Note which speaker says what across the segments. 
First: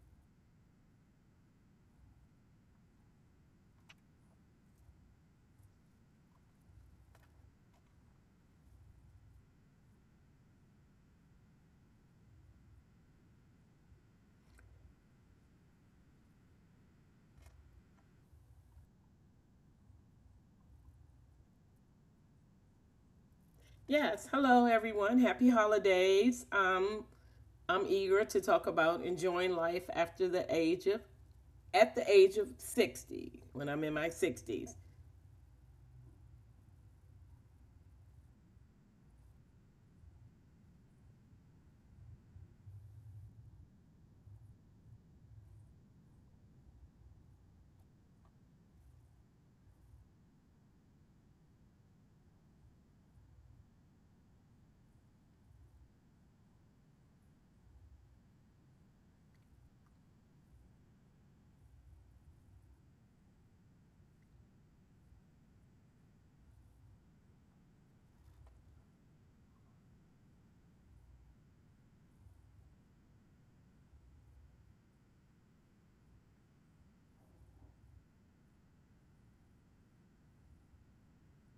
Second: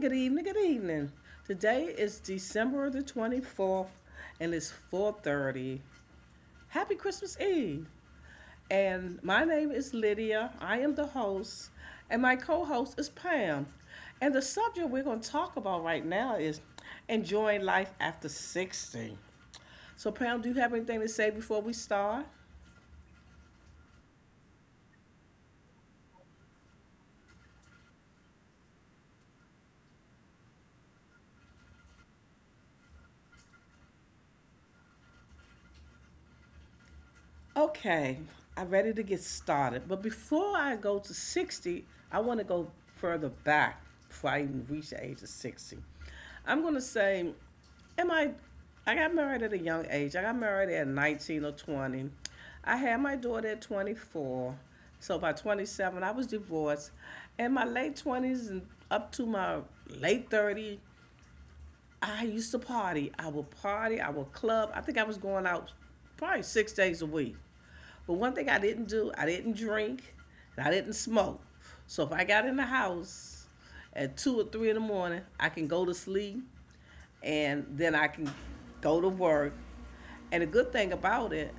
Speaker 1: good evening, good evening. Today is December the 24th and it's 4:30. Happy Christmas Eve. And my name is Lydia. I am the host and my co-host is Pam. And the subject we're going to talk about right now is enjoying life after 60. So Pam, do you have anything to say before we start?
Speaker 2: Yes, hello everyone. Happy holidays. I'm eager to talk about enjoying life after the age of at the age of 60 when I'm in my 60s.
Speaker 1: Okay, I'm ready to get started. But before I go to 60, I want to go further back before I even reach the age of 60. I'm going to say, am I? I got married at a young age. I got married at 19 or 20. I had my daughter at 24. So by 27, I was divorced. In my late 20s and up to my late 30s, I used to party. I would party. I would club. I think I was going out probably 6 days a week. But one thing I didn't do, I didn't drink, and I didn't smoke. So if I got in the house at 2 or 3 in the morning, I can go to sleep, and then I can go to work. And the good thing about it,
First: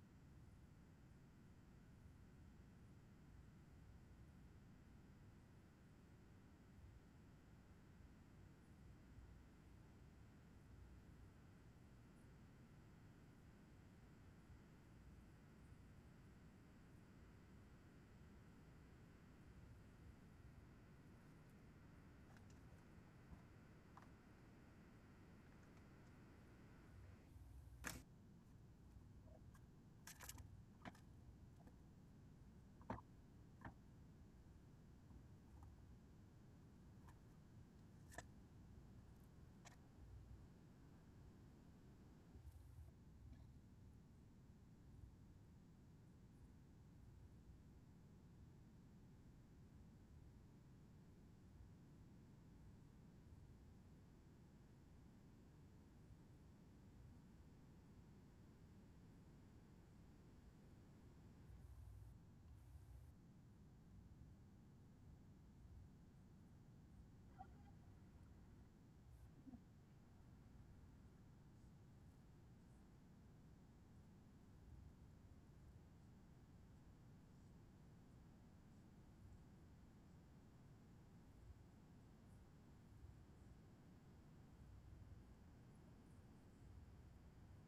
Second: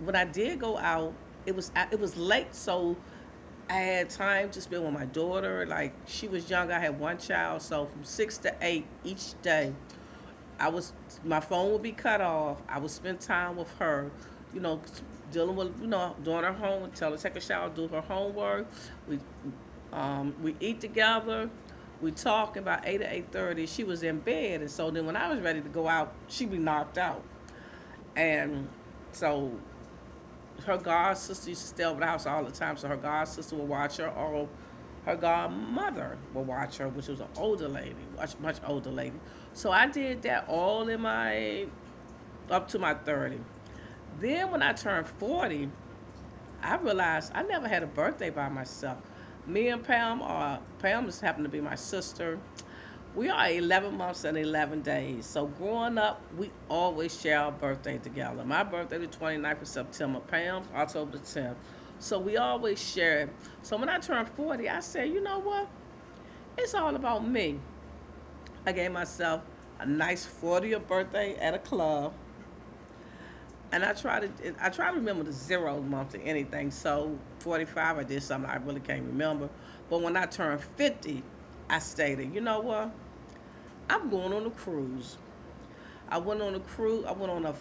Speaker 1: when I did go out, it was late, so I had time to spend with my daughter. Like she was young, I had one child, so from 6 to 8 each day, I was my phone would be cut off. I would spend time with her, you know, dealing with doing her homework, tell her to take a shower, do her homework. We we eat together. We talk about 8 to 8:30. She was in bed, and so then when I was ready to go out, she be knocked out. And so her god sister used to stay over the house all the time. So her god sister would watch her, or her godmother would watch her, which was an older lady, much much older lady. So I did that all in my up to my 30. Then when I turned 40, I realized I never had a birthday by myself. Me and Pam are Pam just happened to be my sister. We are 11 months and 11 days. So growing up, we always share our birthday together. My birthday the twenty-ninth of September, Pam's October the 10th. So we always share it. So when I turned 40, I said, you know what? It's all about me. I gave myself a nice 40th birthday at a club. And I try to remember the zero month to anything. So 45 I did something I really can't remember. But when I turned 50, I stated, you know what? I'm going on a cruise. I went on a cruise I went on a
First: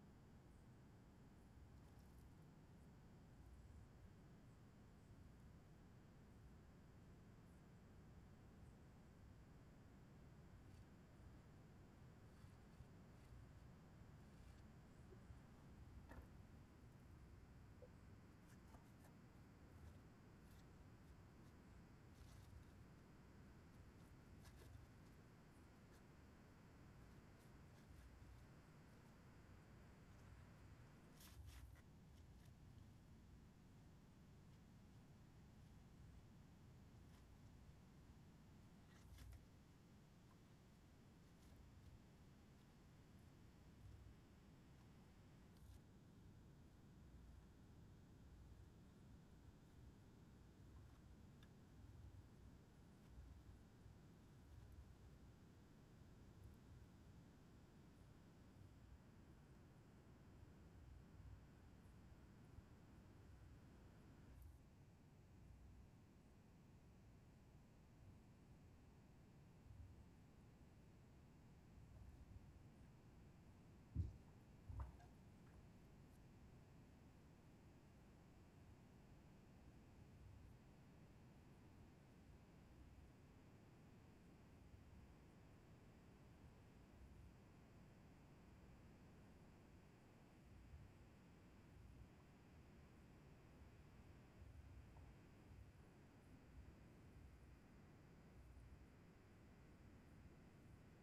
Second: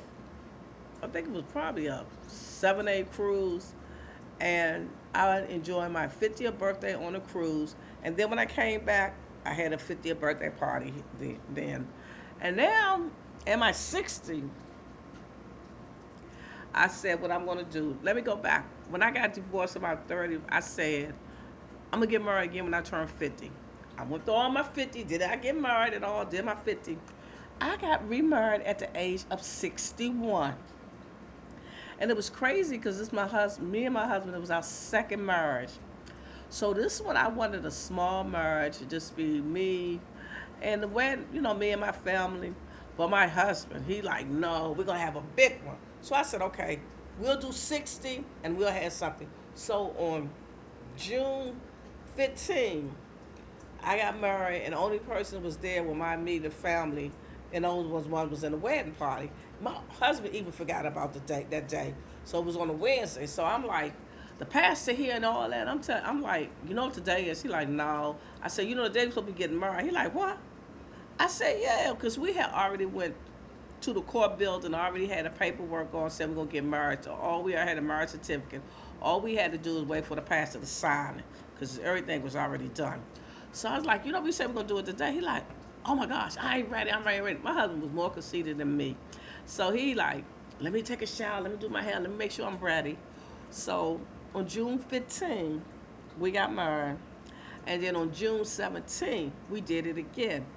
Speaker 1: I think it was probably a 7 or 8 cruise and I enjoyed my 50th birthday on a cruise. And then when I came back, I had a 50th birthday party then. And now in my 60 I said what I'm gonna do. Let me go back. When I got divorced about 30, I said, I'm gonna get married again when I turn 50. I went through all my 50. Did I get married at all? Did my 50. I got remarried at the age of 61. And it was crazy because me and my husband, it was our second marriage. So this one, I wanted a small marriage, to just be me, and the way you know me and my family. But my husband, he like, no, we're gonna have a big one. So I said, okay, we'll do 60, and we'll have something. So on June 15, I got married, and the only person was there with my immediate family, and the only was one was in the wedding party. My husband even forgot about the day that day, so it was on a Wednesday. So I'm like, the pastor here and all that. I'm telling, I'm like, you know what today is? He like, no. I said, you know the day we supposed to be getting married. He like, what? I said, yeah, because we had already went to the court building, already had the paperwork on, said we're gonna get married. So all we already had a marriage certificate. All we had to do was wait for the pastor to sign it, because everything was already done. So I was like, you know, we said we're gonna do it today. He like, oh my gosh, I ain't ready, I'm ready, ready. My husband was more conceited than me. So he like, let me take a shower, let me do my hair, let me make sure I'm ready. So on June 15, we got married. And then on June 17, we did it again.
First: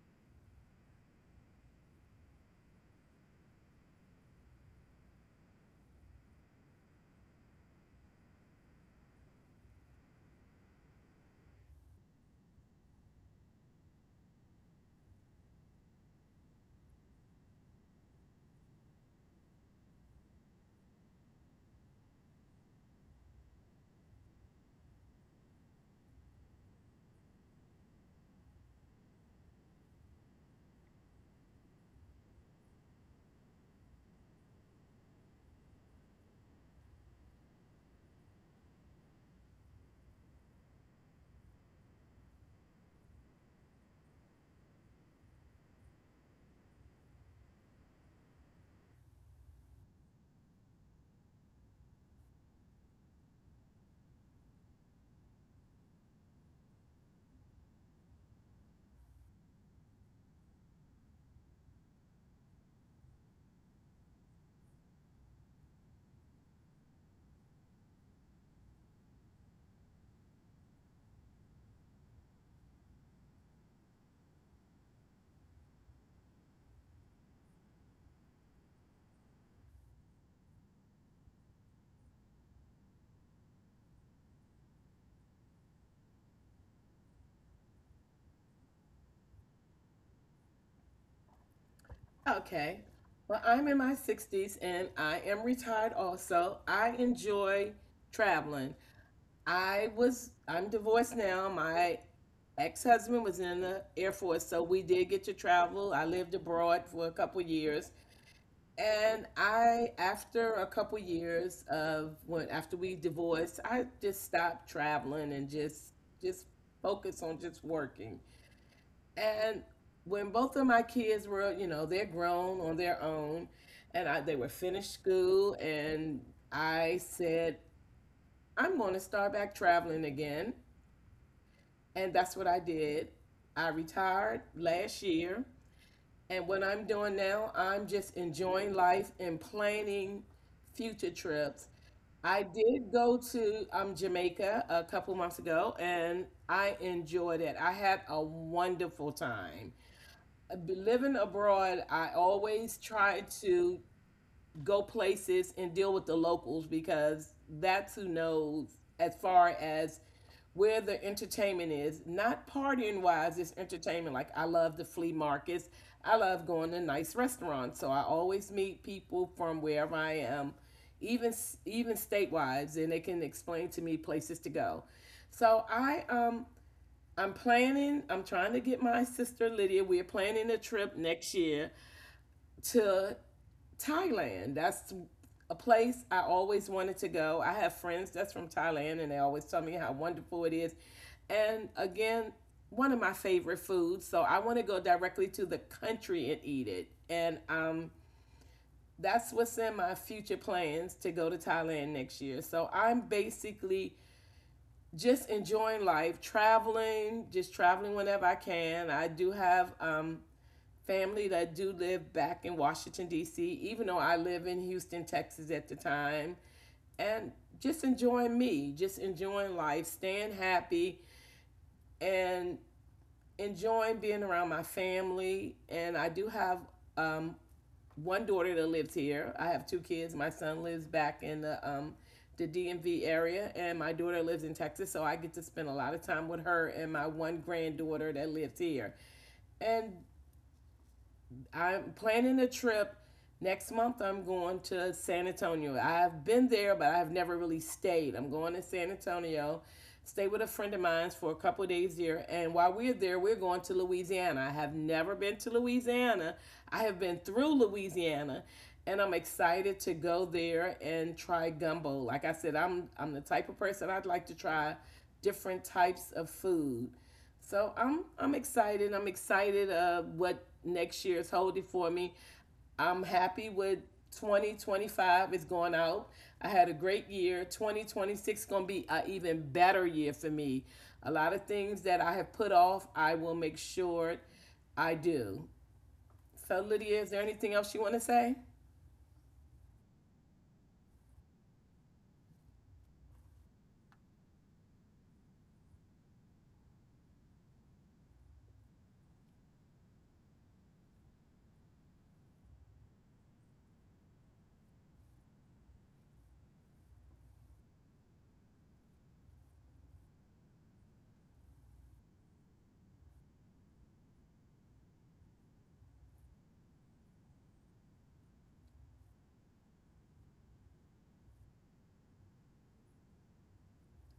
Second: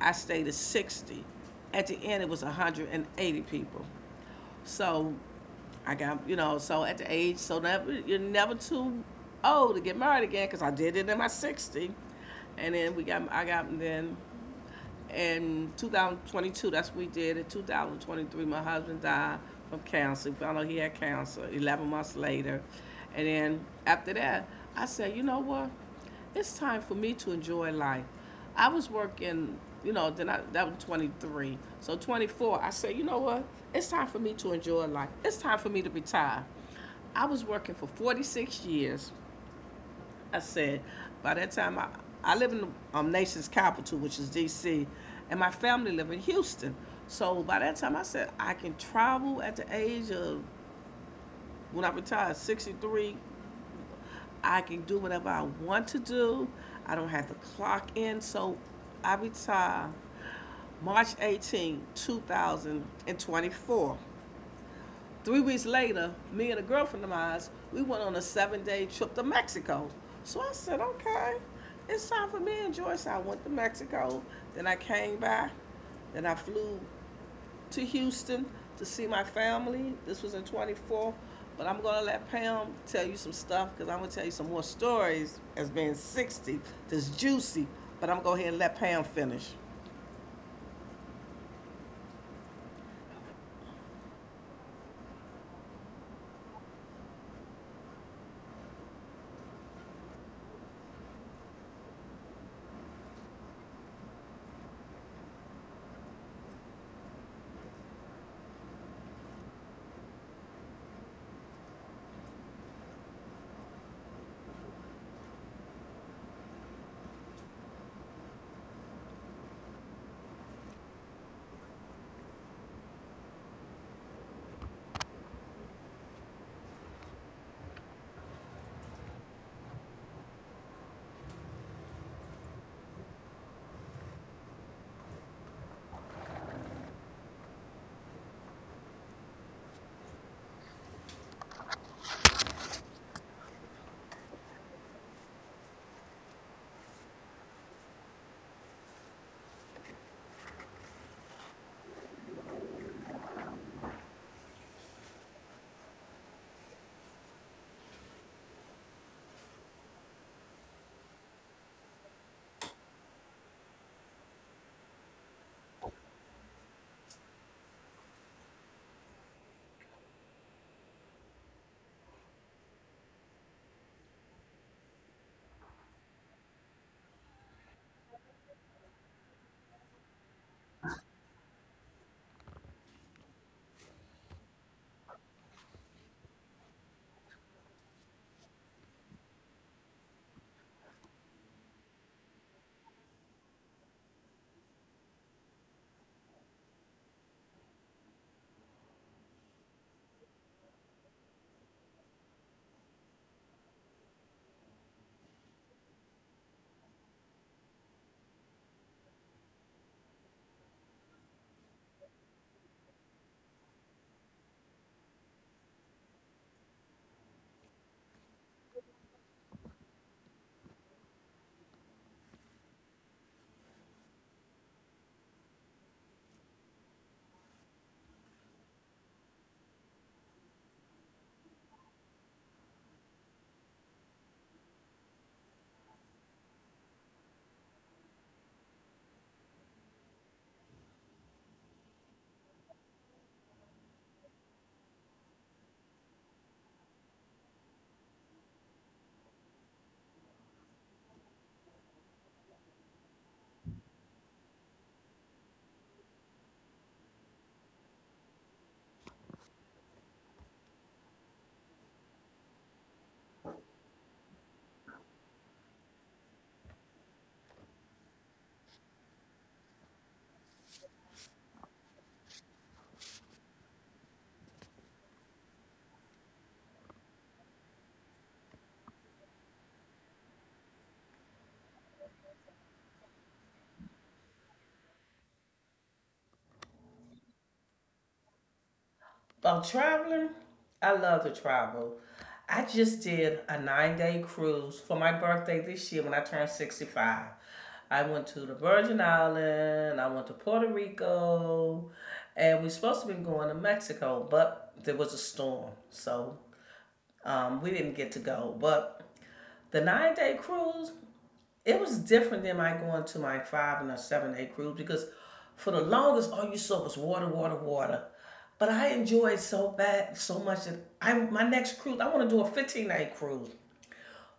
Speaker 1: I stayed at 60. At the end, it was 180 people. So I got, you know, so at the age, so never, you're never too old to get married again because I did it in my 60. And then we got, I got, then in 2022, that's what we did. In 2023, my husband died from cancer. We found out he had cancer 11 months later. And then after that, I said, you know what? It's time for me to enjoy life. I was working, you know, then I that was 23. So 24, I said, you know what? It's time for me to enjoy life. It's time for me to retire. I was working for 46 years. I said, by that time, I live in the nation's capital, which is D.C., and my family live in Houston. So by that time, I said, I can travel at the age of, when I retire, 63, I can do whatever I want to do. I don't have to clock in. So I retire March 18, 2024. 3 weeks later, me and a girlfriend of mine, we went on a 7-day trip to Mexico. So I said, okay, it's time for me to enjoy. So I went to Mexico. Then I came back. Then I flew to Houston to see my family. This was in 24. But I'm gonna let Pam tell you some stuff because I'm gonna tell you some more stories as being 60 that's juicy. But I'm gonna go ahead and let Pam finish.
Speaker 2: Okay. Well, I'm in my 60s and I am retired also. I enjoy traveling. I'm divorced now. My ex-husband was in the Air Force, so we did get to travel. I lived abroad for a couple years. And after a couple years of when after we divorced, I just stopped traveling and just focus on just working. And when both of my kids were, you know, they're grown on their own, and they were finished school, and I said, I'm going to start back traveling again, and that's what I did. I retired last year, and what I'm doing now, I'm just enjoying life and planning future trips. I did go to Jamaica a couple months ago and I enjoyed it. I had a wonderful time. Living abroad, I always try to go places and deal with the locals because that's who knows as far as where the entertainment is. Not partying wise, it's entertainment. Like, I love the flea markets, I love going to nice restaurants, so I always meet people from wherever I am, even even statewide, and they can explain to me places to go. So I'm trying to get my sister Lydia. We're planning a trip next year to Thailand. That's a place I always wanted to go. I have friends that's from Thailand and they always tell me how wonderful it is. And again, one of my favorite foods. So I want to go directly to the country and eat it. And That's what's in my future plans, to go to Thailand next year. So I'm basically just enjoying life, traveling, just traveling whenever I can. I do have family that do live back in Washington, D.C., even though I live in Houston, Texas at the time, and just enjoying me, just enjoying life, staying happy, and enjoying being around my family. And I do have um, one daughter that lives here. I have two kids. My son lives back in the DMV area, and my daughter lives in Texas, so I get to spend a lot of time with her and my one granddaughter that lives here. And I'm planning a trip. Next month, I'm going to San Antonio. I've been there, but I've never really stayed. I'm going to San Antonio, stay with a friend of mine for a couple of days there. And while we're there, we're going to Louisiana. I have never been to Louisiana. I have been through Louisiana, and I'm excited to go there and try gumbo. Like I said, I'm the type of person I'd like to try different types of food. So I'm excited. I'm excited what next year is holding for me. I'm happy with 2025 is going out. I had a great year. 2026 is going to be an even better year for me. A lot of things that I have put off, I will make sure I do. So Lydia, is there anything else you want to say?
Speaker 1: About traveling, I love to travel. I just did a 9-day cruise for my birthday this year when I turned 65. I went to the Virgin Islands. I went to Puerto Rico, and we were supposed to be going to Mexico, but there was a storm. So we didn't get to go, but the 9-day cruise, it was different than my going to my 5 and a 7-day cruise because for the longest, all you saw was water, water, water. But I enjoyed so bad, so much that I my next cruise, I want to do a 15-day cruise.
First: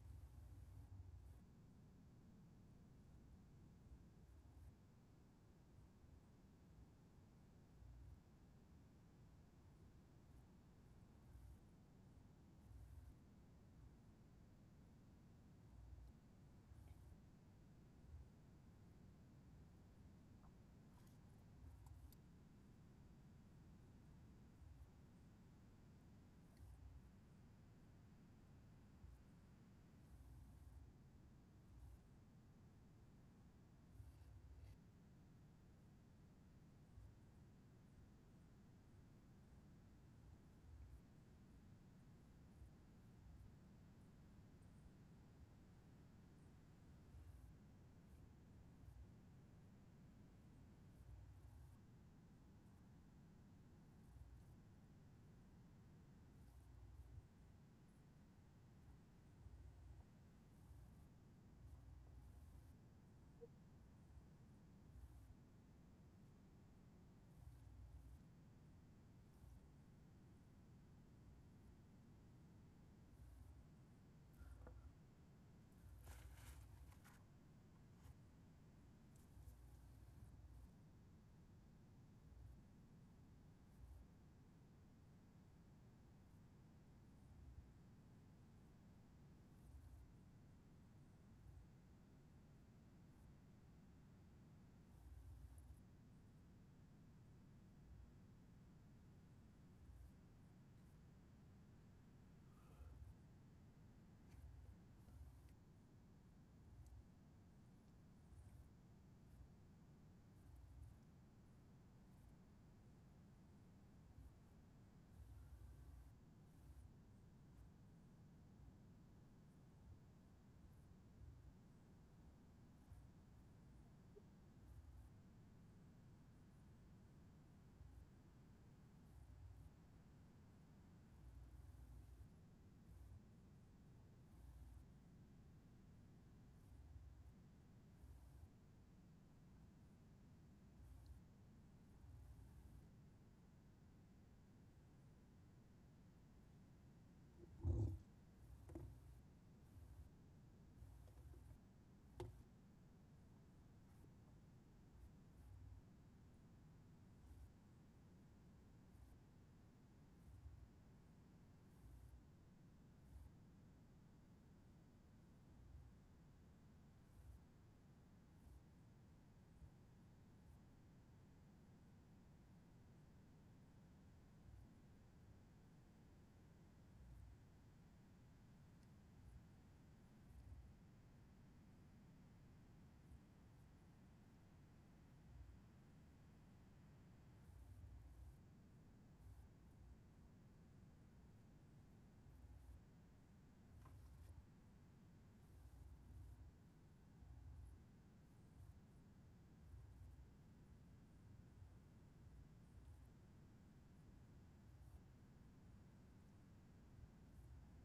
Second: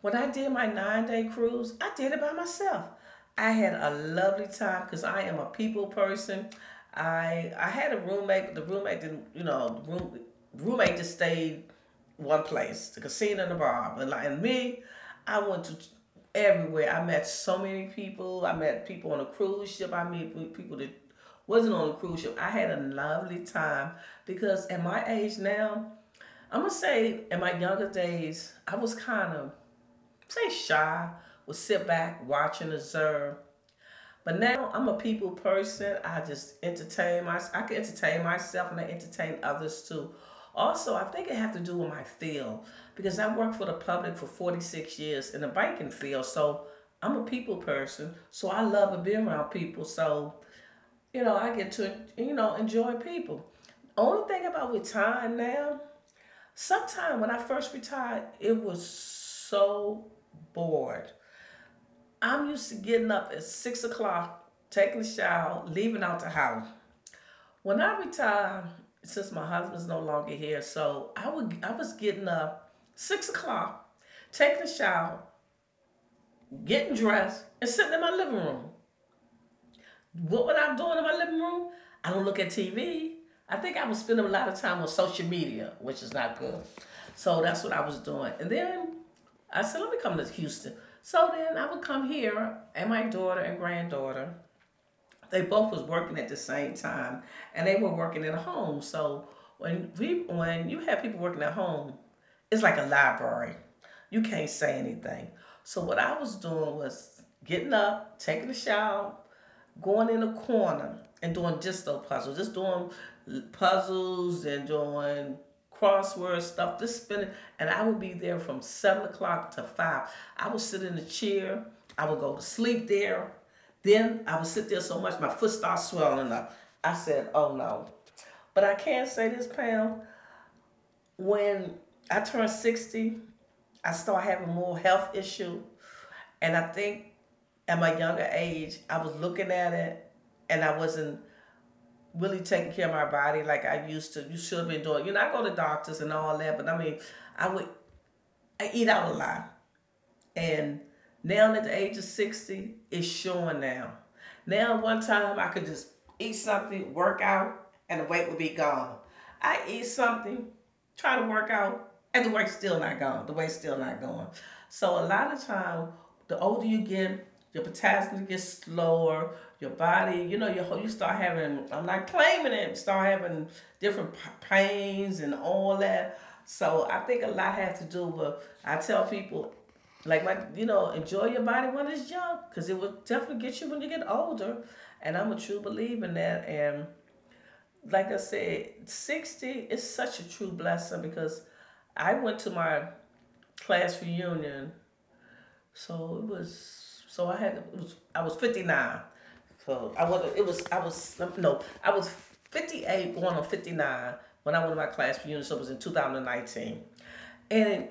Speaker 1: When I did my 9-day cruise, I did it by myself. I had a lovely time because I am a people person. I had a roommate, but the roommate didn't, you know, roommate just stayed one place, the casino and the bar. But like and me, I went to everywhere. I met so many people. I met people on a cruise ship. I met people that wasn't on a cruise ship. I had a lovely time because at my age now, I'm gonna say in my younger days, I was kind of say shy, will sit back, watch, and observe. But now I'm a people person. I just entertain myself. I can entertain myself and I entertain others too. Also, I think it have to do with my field because I worked for the public for 46 years in the banking field. So I'm a people person. So I love being around people. So, you know, I get to, you know, enjoy people. Only thing about retiring now, sometime when I first retired, it was so bored. I'm used to getting up at 6 o'clock, taking a shower, leaving out the house. When I retired, since my husband's no longer here, so I was getting up 6 o'clock, taking a shower, getting dressed, and sitting in my living room. What was I doing in my living room? I don't look at TV. I think I was spending a lot of time on social media, which is not good. So that's what I was doing. And then I said, let me come to Houston. So then I would come here, and my daughter and granddaughter, they both was working at the same time, and they were working at home. So when you have people working at home, it's like a library. You can't say anything. So what I was doing was getting up, taking a shower, going in a corner, and doing just those puzzles, just doing puzzles and doing crossword stuff, just spinning. And I would be there from 7 o'clock to five. I would sit in a chair. I would go to sleep there. Then I would sit there so much my foot started swelling up. I said, "Oh no." But I can say this, Pam. When I turned 60, I started having more health issues. And I think at my younger age, I was looking at it and I wasn't really taking care of my body like I used to. You should have been doing. You know, I go to doctors and all that, but I mean, I would I eat out a lot, and now at the age of 60, it's showing now. Now, one time I could just eat something, work out, and the weight would be gone. I eat something, try to work out, and the work's still not going. The weight's still not going. So a lot of time, the older you get, your potassium gets slower. Your body, you know, your whole, you start having. I'm not claiming it. Start having different pains and all that. So I think a lot has to do with. I tell people, like my, you know, enjoy your body when it's young, because it will definitely get you when you get older. And I'm a true believer in that. And like I said, 60 is such a true blessing because I went to my class reunion, so it was so I had it was I was 59. So I was it was I was no, I was 58 going on 59 when I went to my class reunion, so it was in 2019. And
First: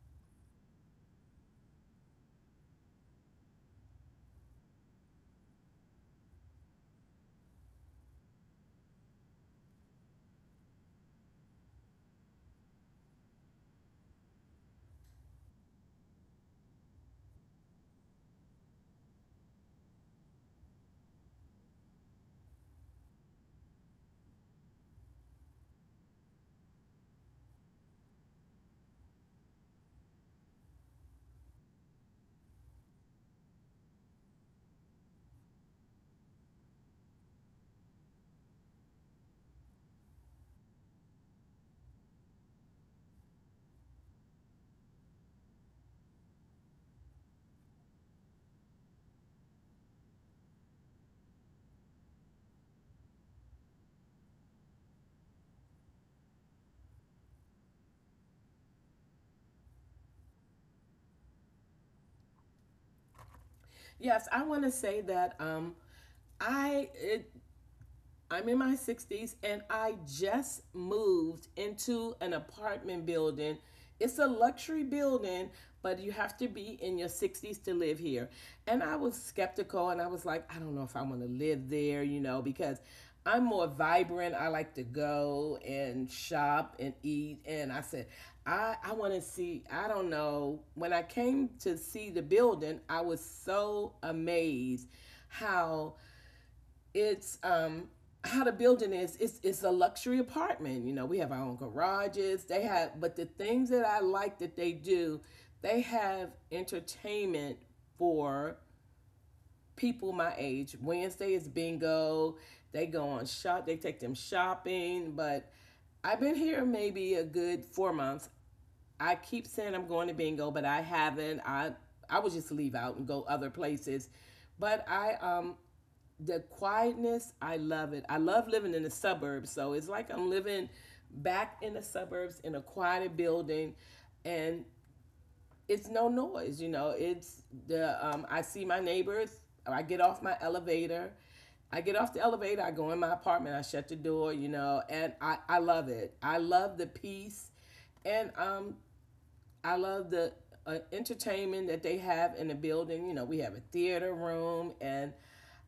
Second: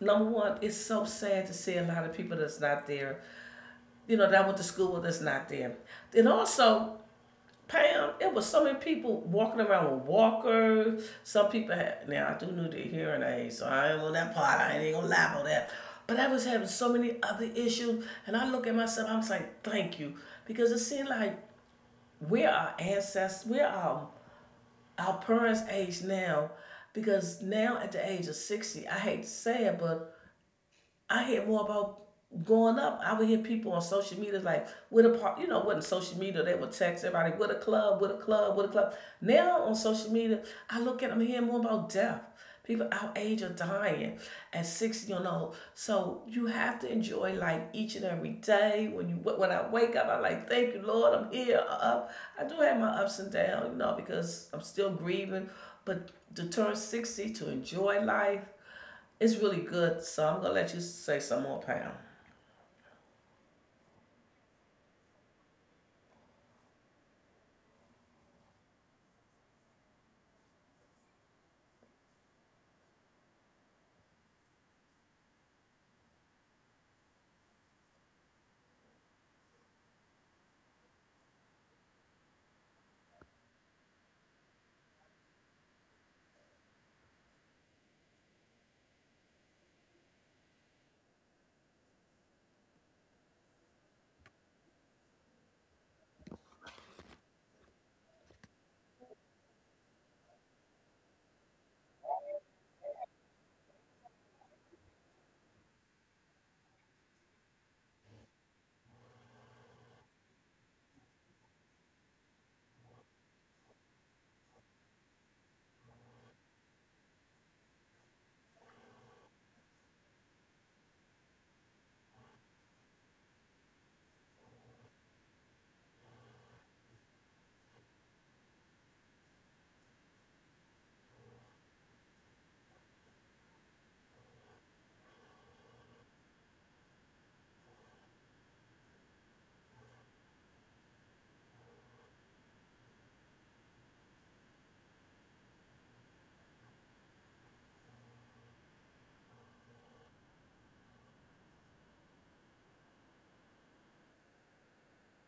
Speaker 1: number one, it's so sad to see a lot of people that's not there, you know, that I went to school with that's not there. And also, Pam, it was so many people walking around with walkers. Some people had, now I do know their hearing aid, so I ain't on that part. I ain't gonna lie about that. But I was having so many other issues, and I look at myself. I was like, thank you, because it seemed like we're our ancestors, we're our parents' age now, because now at the age of 60, I hate to say it, but I hear more about going up. I would hear people on social media like, "What a part," you know, wasn't social media. They would text everybody, "What a club, what a club, what a club." Now on social media, I look at them hearing more about death. People our age are dying at 60 years old. So you have to enjoy life each and every day. When I wake up, I'm like, "Thank you, Lord, I'm here." I'm up. I do have my ups and downs, you know, because I'm still grieving. But to turn 60, to enjoy life, it's really good, so I'm gonna let you say some more, Pam.
Speaker 2: Yes, I want to say that I it, I'm in my 60s and I just moved into an apartment building. It's a luxury building, but you have to be in your 60s to live here. And I was skeptical and I was like, I don't know if I want to live there, you know, because I'm more vibrant. I like to go and shop and eat. And I said, I want to see, I don't know. When I came to see the building, I was so amazed how it's how the building is. It's a luxury apartment. You know, we have our own garages, they have. But the things that I like that they do, they have entertainment for people my age. Wednesday is bingo. They go on shop, they take them shopping. But I've been here maybe a good four months. I keep saying I'm going to bingo, but I haven't. I would just leave out and go other places. But i um the quietness, I love it. I love living in the suburbs. So it's like I'm living back in the suburbs in a quieter building, and it's no noise, you know. It's the I see my neighbors. I get off my elevator. I get off the elevator, I go in my apartment, I shut the door, you know, and I love it. I love the peace, and I love the entertainment that they have in the building. You know, we have a theater room, and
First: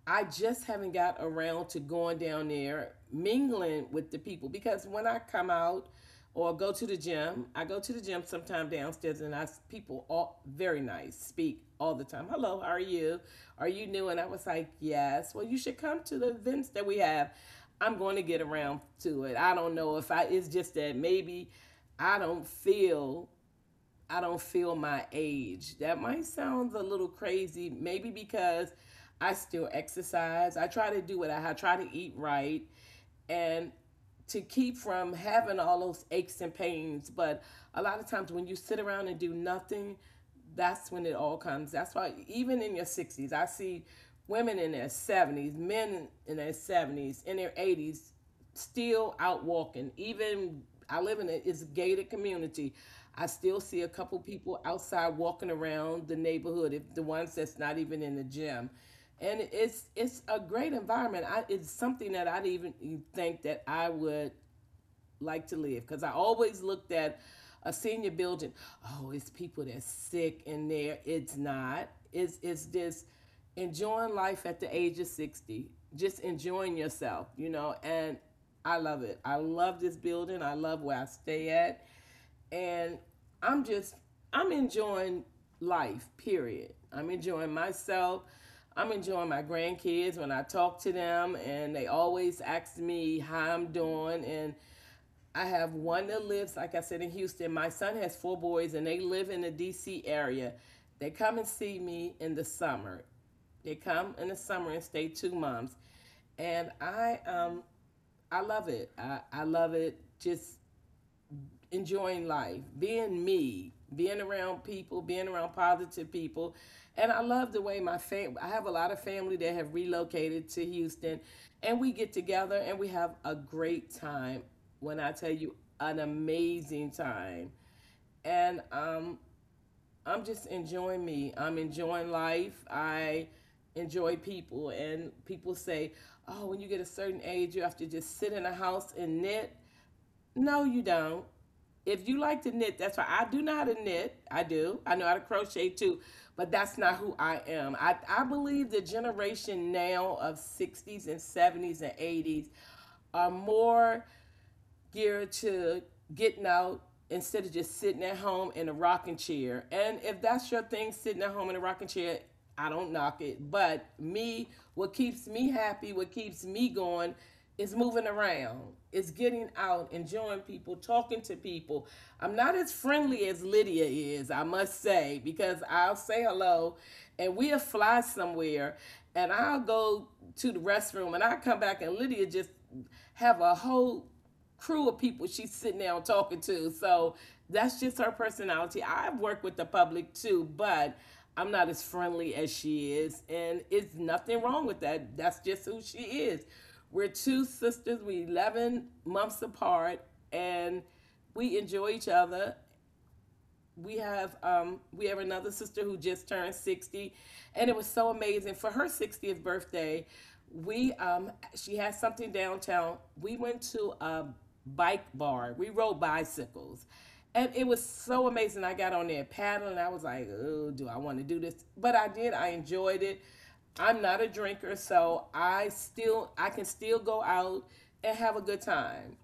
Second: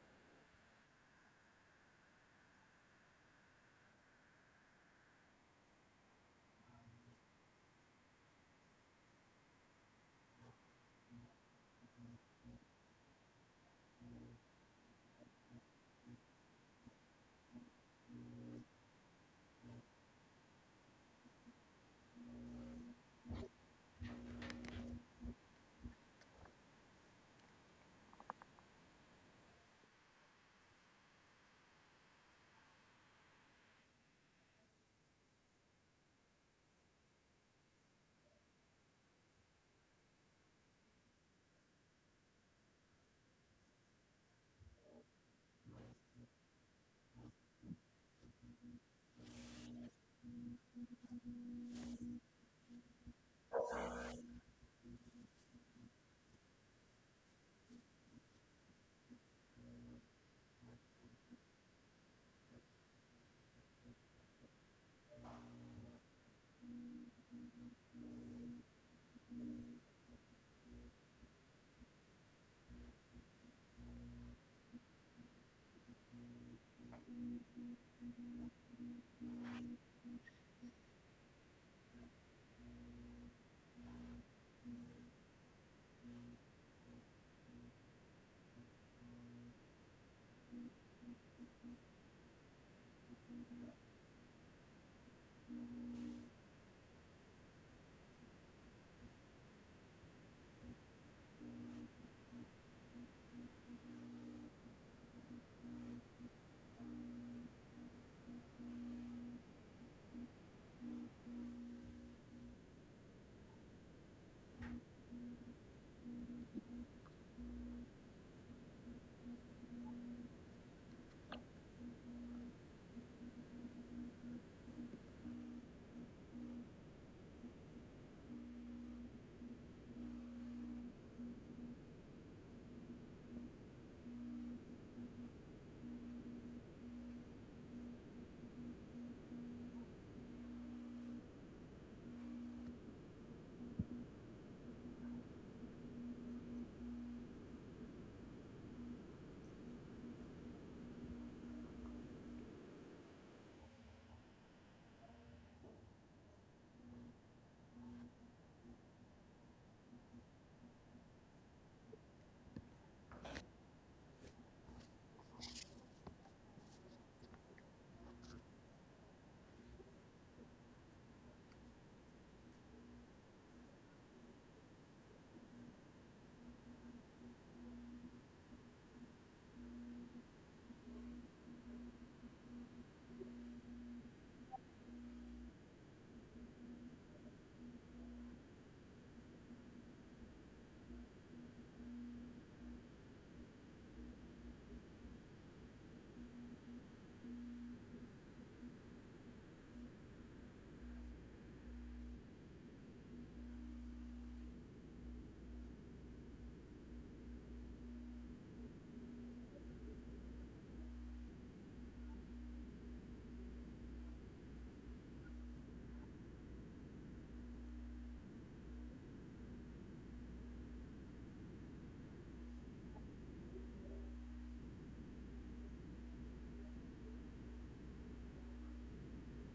Speaker 2: I just haven't got around to going down there mingling with the people, because when I come out or go to the gym — I go to the gym sometime downstairs — and I people all very nice, speak all the time. Hello, how are you? Are you new? And I was like, yes. Well, you should come to the events that we have. I'm going to get around to it. I don't know if I. It's just that maybe I don't feel I don't feel my age. That might sound a little crazy, maybe because I still exercise. I try to do it. I try to eat right, and to keep from having all those aches and pains. But a lot of times when you sit around and do nothing, that's when it all comes. That's why even in your 60s, I see women in their 70s, men in their 70s, in their 80s, still out walking. Even I live in a it's a gated community. I still see a couple people outside walking around the neighborhood, if the ones that's not even in the gym, and it's a great environment. It's something that I'd even think that I would like to live, because I always looked at a senior building. Oh, it's people that's sick in there. It's not. It's just enjoying life at the age of 60. Just enjoying yourself, you know. And I love it. I love this building. I love where I stay at, and I'm just I'm enjoying life, period. I'm enjoying myself. I'm enjoying my grandkids when I talk to them, and they always ask me how I'm doing. And I have one that lives, like I said, in Houston. My son has four boys and they live in the DC area. They come and see me in the summer. They come in the summer and stay two months. And I love it. I love it. Just enjoying life, being me, being around people, being around positive people. And I love the way my family — I have a lot of family that have relocated to Houston, and we get together and we have a great time. When I tell you, an amazing time. And I'm just enjoying me. I'm enjoying life. I enjoy people. And people say, oh, when you get a certain age, you have to just sit in a house and knit. No, you don't. If you like to knit, that's why. I do know how to knit. I do. I know how to crochet too, but that's not who I am. I believe the generation now of 60s and 70s and 80s are more geared to getting out instead of just sitting at home in a rocking chair. And if that's your thing, sitting at home in a rocking chair, I don't knock it. But me, what keeps me happy, what keeps me going is moving around. It's getting out, enjoying people, talking to people. I'm not as friendly as Lydia is, I must say, because I'll say hello and we'll fly somewhere and I'll go to the restroom and I come back and Lydia just have a whole crew of people she's sitting down talking to. So that's just her personality. I've worked with the public too, but I'm not as friendly as she is. And it's nothing wrong with that. That's just who she is. We're two sisters, we're 11 months apart, and we enjoy each other. We have another sister who just turned 60, and it was so amazing. For her 60th birthday, we she had something downtown. We went to a bike bar, we rode bicycles, and it was so amazing. I got on there paddling, I was like, oh, do I want to do this? But I did, I enjoyed it. I'm not a drinker, so I can still go out and have a good time.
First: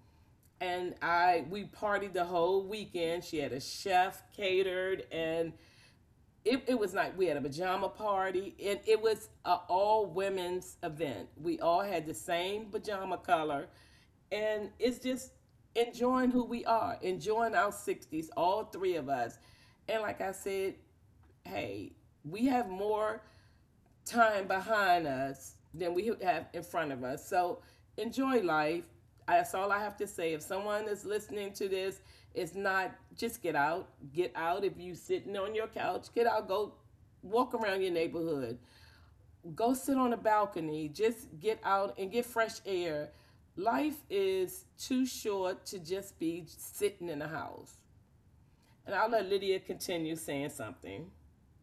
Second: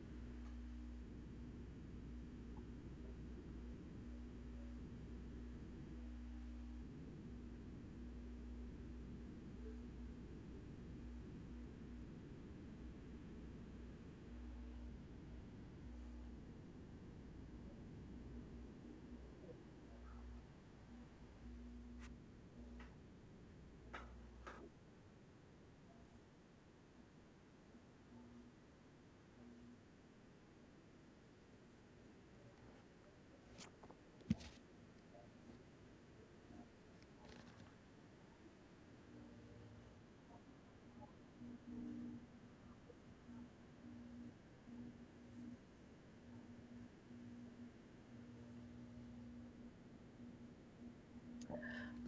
Speaker 2: And I we partied the whole weekend. She had a chef catered, and it was like we had a pajama party, and it was an all women's event. We all had the same pajama color, and it's just enjoying who we are, enjoying our 60s, all three of us. And like I said, hey, we have more time behind us than we have in front of us. So enjoy life. That's all I have to say. If someone is listening to this, it's not just get out. Get out. If you are sitting on your couch, get out. Go walk around your neighborhood. Go sit on a balcony. Just get out and get fresh air. Life is too short to just be sitting in a house. And I'll let Lydia continue saying something.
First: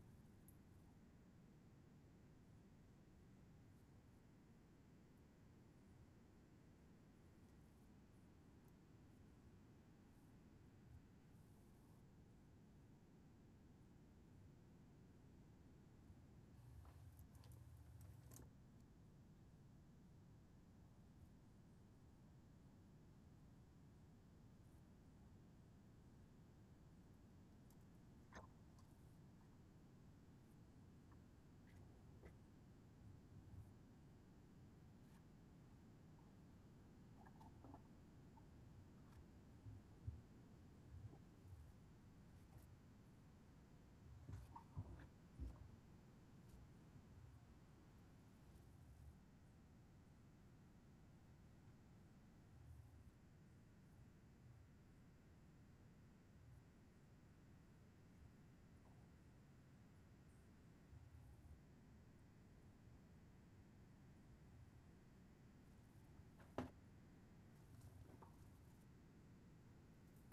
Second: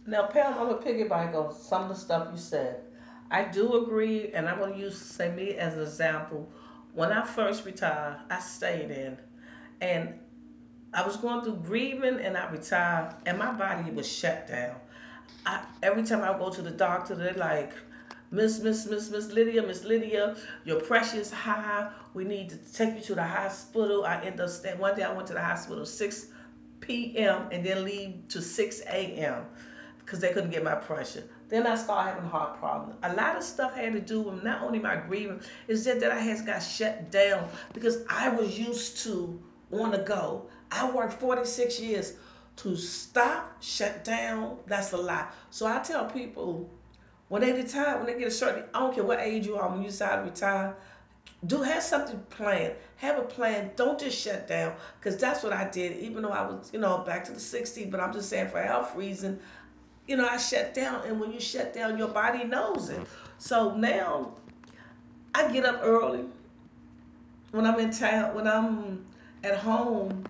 Speaker 1: Now, Pam, I'm gonna piggyback on some of the stuff you said. I do agree, and I'm gonna use say me as an example. When I first retired, I stayed in, and I was going through grieving, and I retired, and my body was shut down. I, every time I go to the doctor, they're like, Miss Lydia, your pressure is high. We need to take you to the hospital. I end up staying. One day I went to the hospital six p.m. and then leave to 6 a.m. because they couldn't get my pressure. Then I started having heart problems. A lot of stuff had to do with not only my grieving, it's just that I had got shut down because I was used to on the go. I worked 46 years, to stop, shut down. That's a lot. So I tell people when they retire, when they get a certain, I don't care what age you are, when you decide to retire, do have something planned. Have a plan. Don't just shut down, because that's what I did. Even though I was, you know, back to the 60s, but I'm just saying for health reason, you know, I shut down, and when you shut down, your body knows it. So now I get up early. When I'm in town, when I'm at home,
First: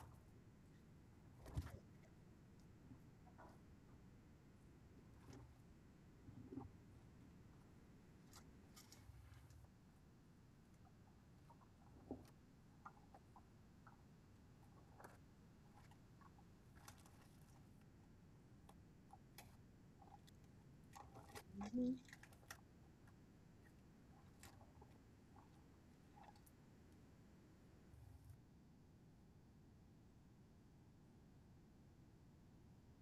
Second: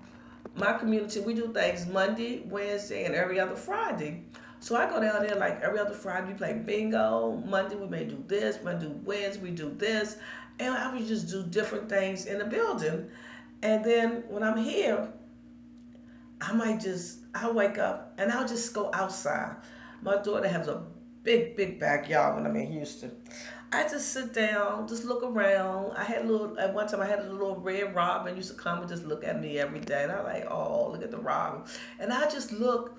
Speaker 1: my community, we do things Monday, Wednesday, and every other Friday. So I go down there like every other Friday, we play bingo. Monday we may do this, Monday Wednesday we do this, and I would just do different things in the building. And then when I'm here, I might just I wake up and I'll just go outside. My daughter has a big, big backyard when I'm in Houston. I just sit down, just look around. I had a little at one time I had a little red robin used to come and just look at me every day. And I like, oh, look at the robin. And I just look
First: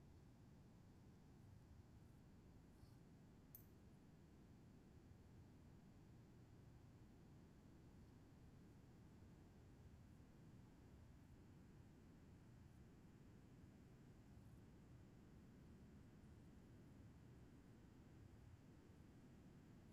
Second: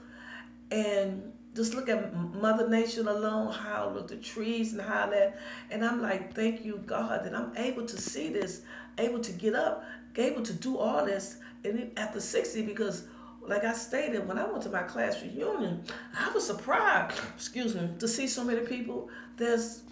Speaker 1: and just look at Mother Nature alone, how with the trees and how that. And I'm like, thank you, God, that I'm able to see this, able to get up, able to do all this. And after 60, because like I stated, when I went to my class reunion, I was surprised, excuse me, to see so many people that's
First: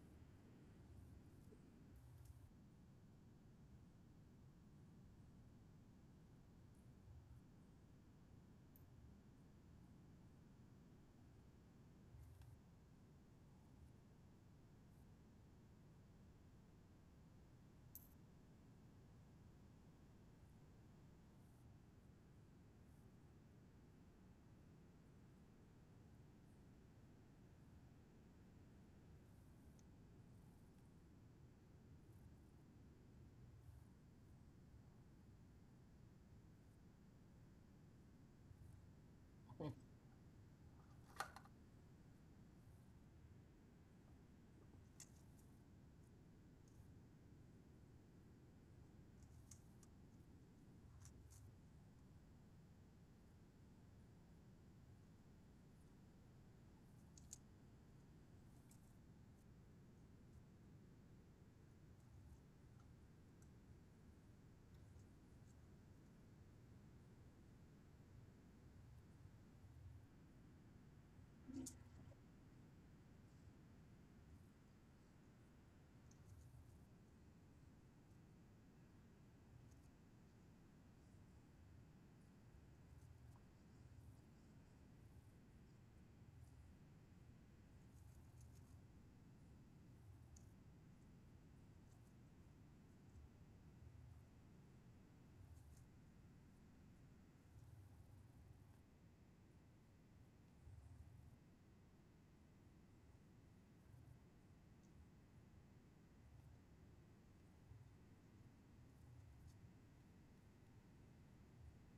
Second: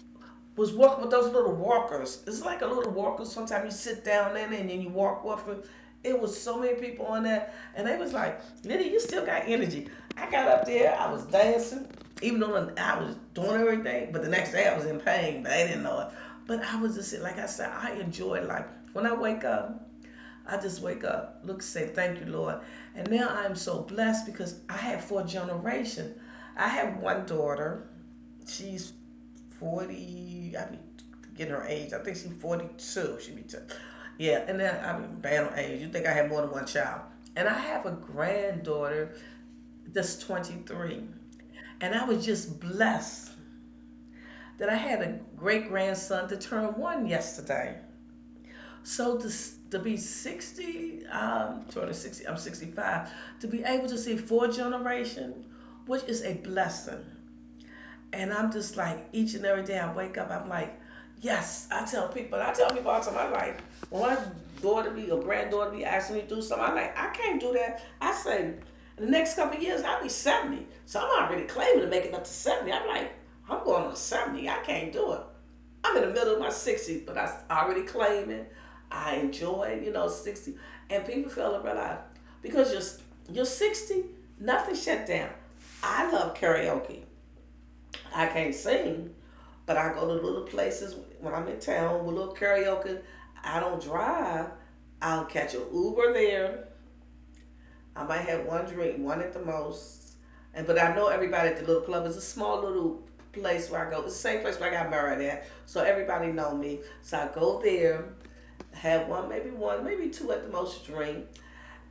Speaker 1: was walking with those little walkers. It's like a little walker. Sometimes you sit down in it and then you walk with it. It was so many people on that, and they was like, "Liddy, you still got energy." I got up there. I was dancing, even though I was doing everything. But the next day I was in pain, but they didn't know it. But I was just, like I said, I enjoy life. When I wake up, I just wake up, look, say thank you, Lord. And now I'm so blessed because I have four generations. I have one daughter, she's 40. I be getting her age. I think she's 42. Yeah, and then I be bad on age. You think I had more than one child? And I have a granddaughter that's 23, and I was just blessed that I had a great grandson to turn one yesterday. So to be 60, sort 60. I'm 65. To be able to see four generation, which is a blessing. And I'm just like, each and every day I wake up, I'm like, yes. I tell people all the time, I'm like, when my daughter be or granddaughter be asking me to do something, I'm like, I can't do that. I say, in the next couple of years, I'll be 70. So I'm already claiming to make it up to 70. I'm like, I'm going to 70. I can't do it. I'm in the middle of my 60s, but I already claiming. I enjoy, you know, 60. And people feel to realize because you're 60, nothing shut down. I love karaoke. I can't sing, but I go to little places when I'm in town with little karaoke. I don't drive. I'll catch an Uber there. I might have one drink, one at the most. And but I know everybody at the little club, is a small little place where I go. It's the same place where I got married at, so everybody know me. So I go there, have one, maybe two at the most drink,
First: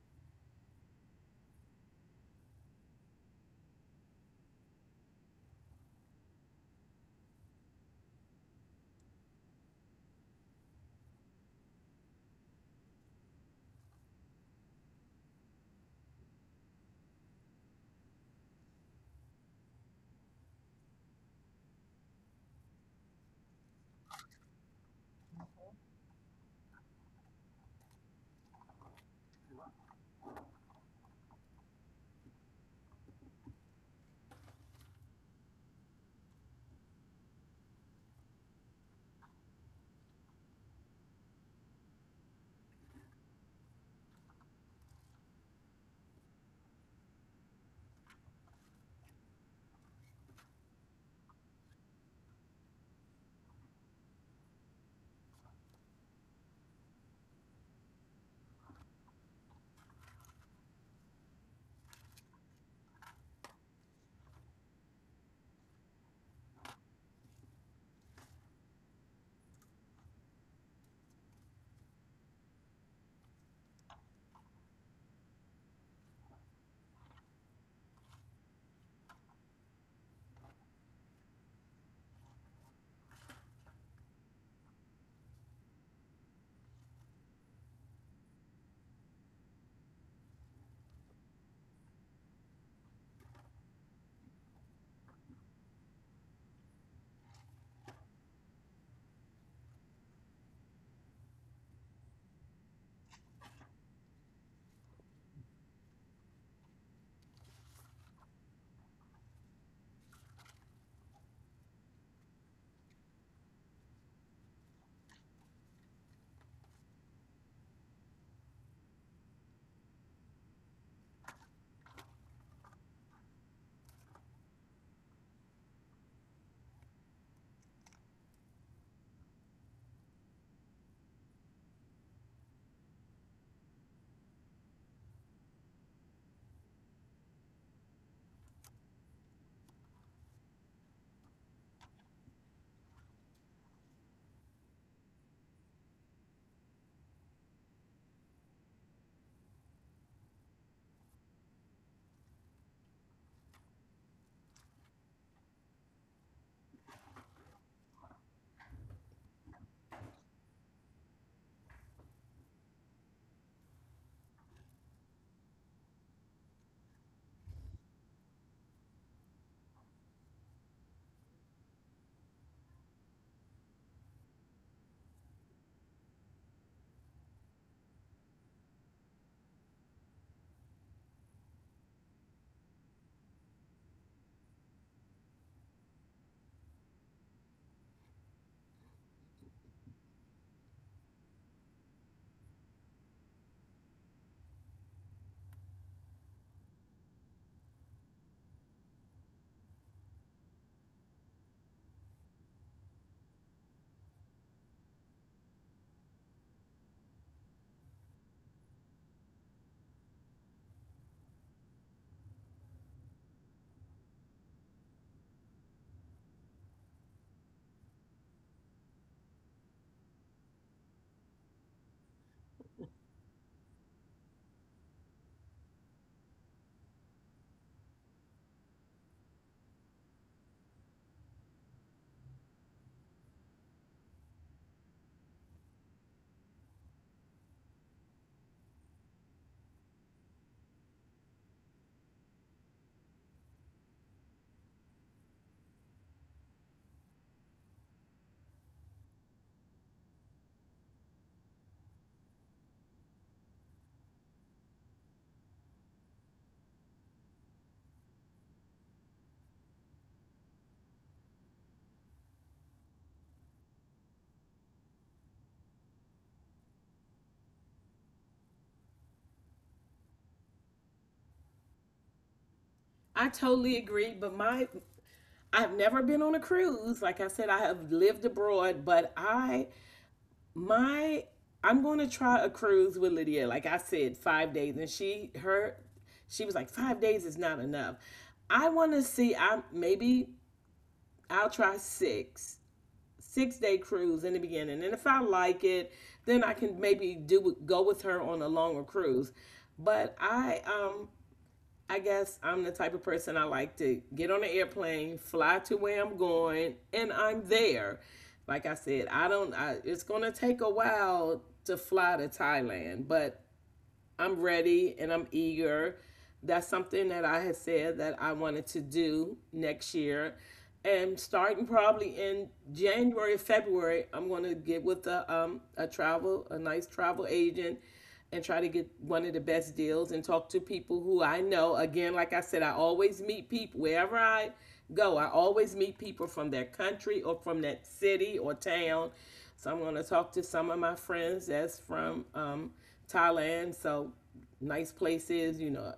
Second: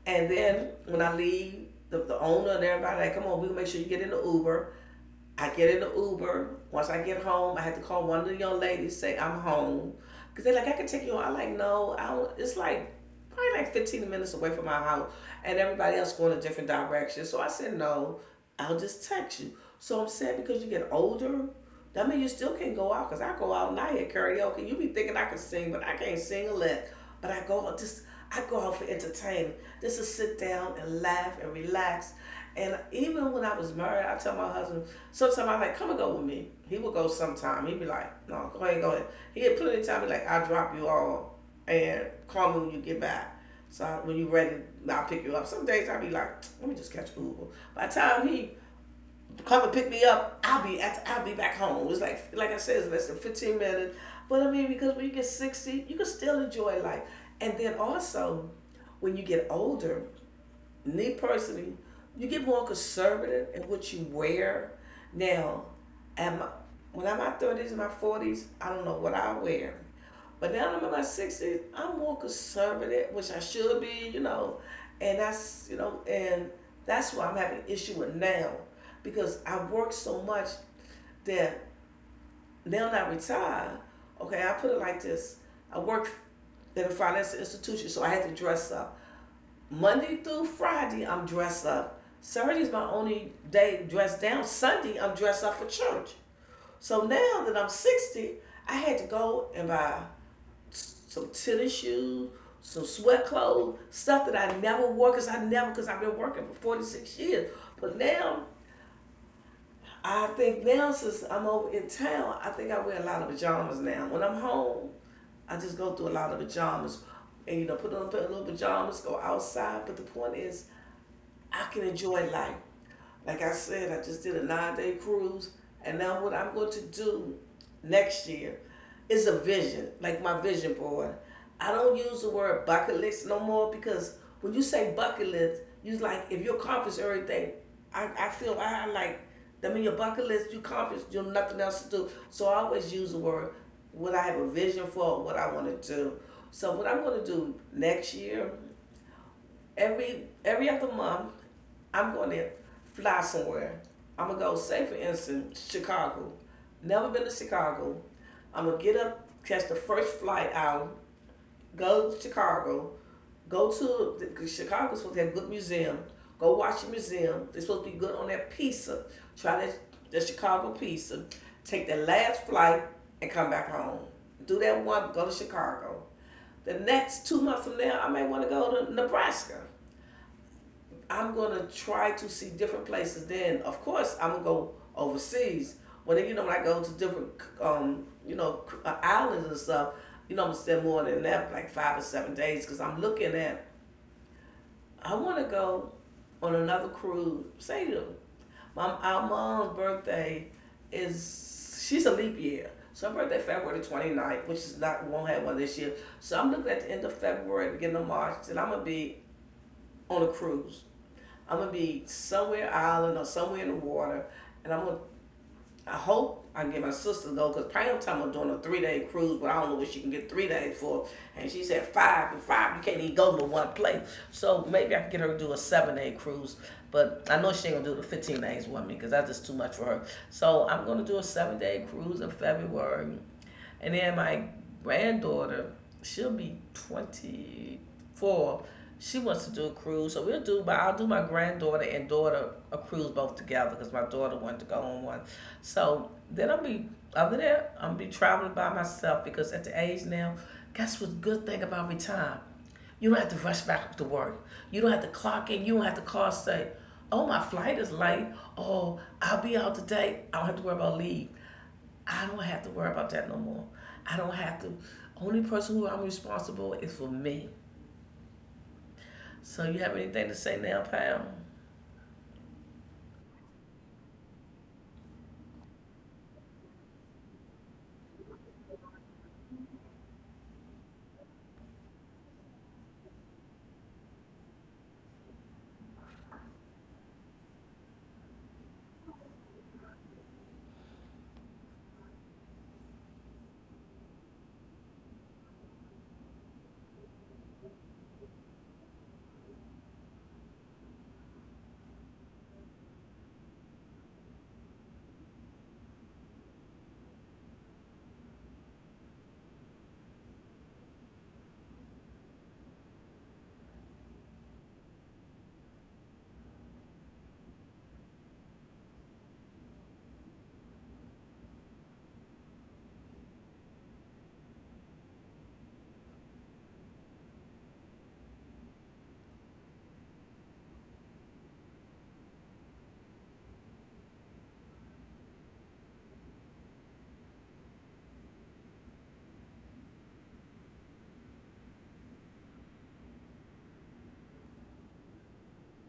Speaker 1: and then when I leave, the owner and everybody like, come on, we'll make sure you get in the Uber. I get in the Uber. Once I get home, I had to call one of the young ladies, say I'm home. Cause they're like, I can take you on. I like, no, I don't. It's like probably like 15 minutes away from my house, and everybody else going a different direction. So I said, no, I'll just text you. So I'm saying because you get older, that means you still can't go out, because I go out and I hear karaoke. You be thinking I can sing, but I can't sing a lick. But I go out just, I go out for entertainment. Just to sit down and laugh and relax. And even when I was married, I tell my husband, sometimes I'm like, come and go with me. He would go sometime. He'd be like, no, go ahead, go ahead. He had plenty of time. He'd be like, I'll drop you all and call me when you get back. So when you're ready, I'll pick you up. Some days I'll be like, let me just catch Uber. By the time he come and pick me up, I'll be at, I'll be back home. It's like I said, it's less than 15 minutes. But I mean, because when you get 60, you can still enjoy life. And then also, when you get older, me personally, you get more conservative in what you wear. Now, am I, when I'm in my 30s and my 40s, I don't in know what I wear. But now that I'm in my 60s, I'm more conservative, which I should be, you know. And that's why I'm having an issue with now, because I work so much that now that I retire, okay, I put it like this: I work at a financial institution, so I had to dress up. Monday through Friday, I'm dressed up. Saturday's my only day dressed down. Sunday, I'm dressed up for church. So now that I'm 60, I had to go and buy some tennis shoes, some sweat clothes, stuff that I never wore because I never, because I've been working for 46 years. But now, I think now since I'm over in town, I think I wear a lot of pajamas now. When I'm home, I just go through a lot of pajamas and, you know, put on a little pajamas, go outside. But the point is, I can enjoy life. Like I said, I just did a 9 day cruise, and now what I'm going to do next year is a vision, like my vision board. I don't use the word bucket list no more because when you say bucket list, you like if you accomplish everything, I feel I like that mean your bucket list you accomplished, you have nothing else to do. So I always use the word what I have a vision for, what I want to do. So what I'm going to do next year every other month, I'm going to fly somewhere. I'm gonna go, say for instance, Chicago. Never been to Chicago. I'm gonna get up, catch the first flight out, go to Chicago, go to cause Chicago's supposed to have a good museum. Go watch the museum. They're supposed to be good on that pizza. Try that the Chicago pizza. Take the last flight and come back home. Do that one. Go to Chicago. The next 2 months from there, I may want to go to Nebraska. I'm gonna try to see different places. Then, of course, I'm gonna go overseas. When you know, when I go to different, you know, islands and stuff, you know, I'm gonna spend more than that, like 5 or 7 days, because I'm looking at. I want to go on another cruise. Say to them, my our mom's birthday is she's a leap year. So her birthday February 29th, which is not won't have one this year. So I'm looking at the end of February, beginning of March, and I'm gonna be on a cruise. I'm gonna be somewhere island or somewhere in the water, and I'm gonna. I hope I can get my sister to go because Pam talking about doing a 3 day cruise, but I don't know what she can get 3 days for. And she said five and five, you can't even go to one place. So maybe I can get her to do a 7 day cruise, but I know she ain't gonna do the 15 days with me because that's just too much for her. So I'm gonna do a 7 day cruise in February and then my granddaughter, she'll be 24. She wants to do a cruise, so we'll do. But I'll do my granddaughter and daughter a cruise both together because my daughter wanted to go on one. So then I'll be over there. I'm gonna be traveling by myself because at the age now, guess what's good thing about retirement? You don't have to rush back up to work. You don't have to clock in. You don't have to call say, "Oh, my flight is late." Oh, I'll be out today. I don't have to worry about leave. I don't have to worry about that no more. I don't have to. Only person who I'm responsible is for me. So you have anything to say now, Pam?
Speaker 2: I totally agree, but my I've never been on a cruise. Like I said, I have lived abroad, but my I'm going to try a cruise with Lydia. Like I said, five days, and she her she was like five days is not enough. I want to see. I maybe I'll try 6 6-day cruise in the beginning. And if I like it, then I can maybe do go with her on a longer cruise. But I guess I'm the type of person. I like to get on an airplane, fly to where I'm going, and I'm there. Like I said, I don't. It's gonna take a while to fly to Thailand, but I'm ready and I'm eager. That's something that I had said that I wanted to do next year. And starting probably in January or February, I'm going to get with a nice travel agent and try to get one of the best deals and talk to people who I know. Again, like I said, I always meet people wherever I go. I always meet people from that country or from that city or town. So I'm going to talk to some of my friends that's from Thailand. So nice places, you know,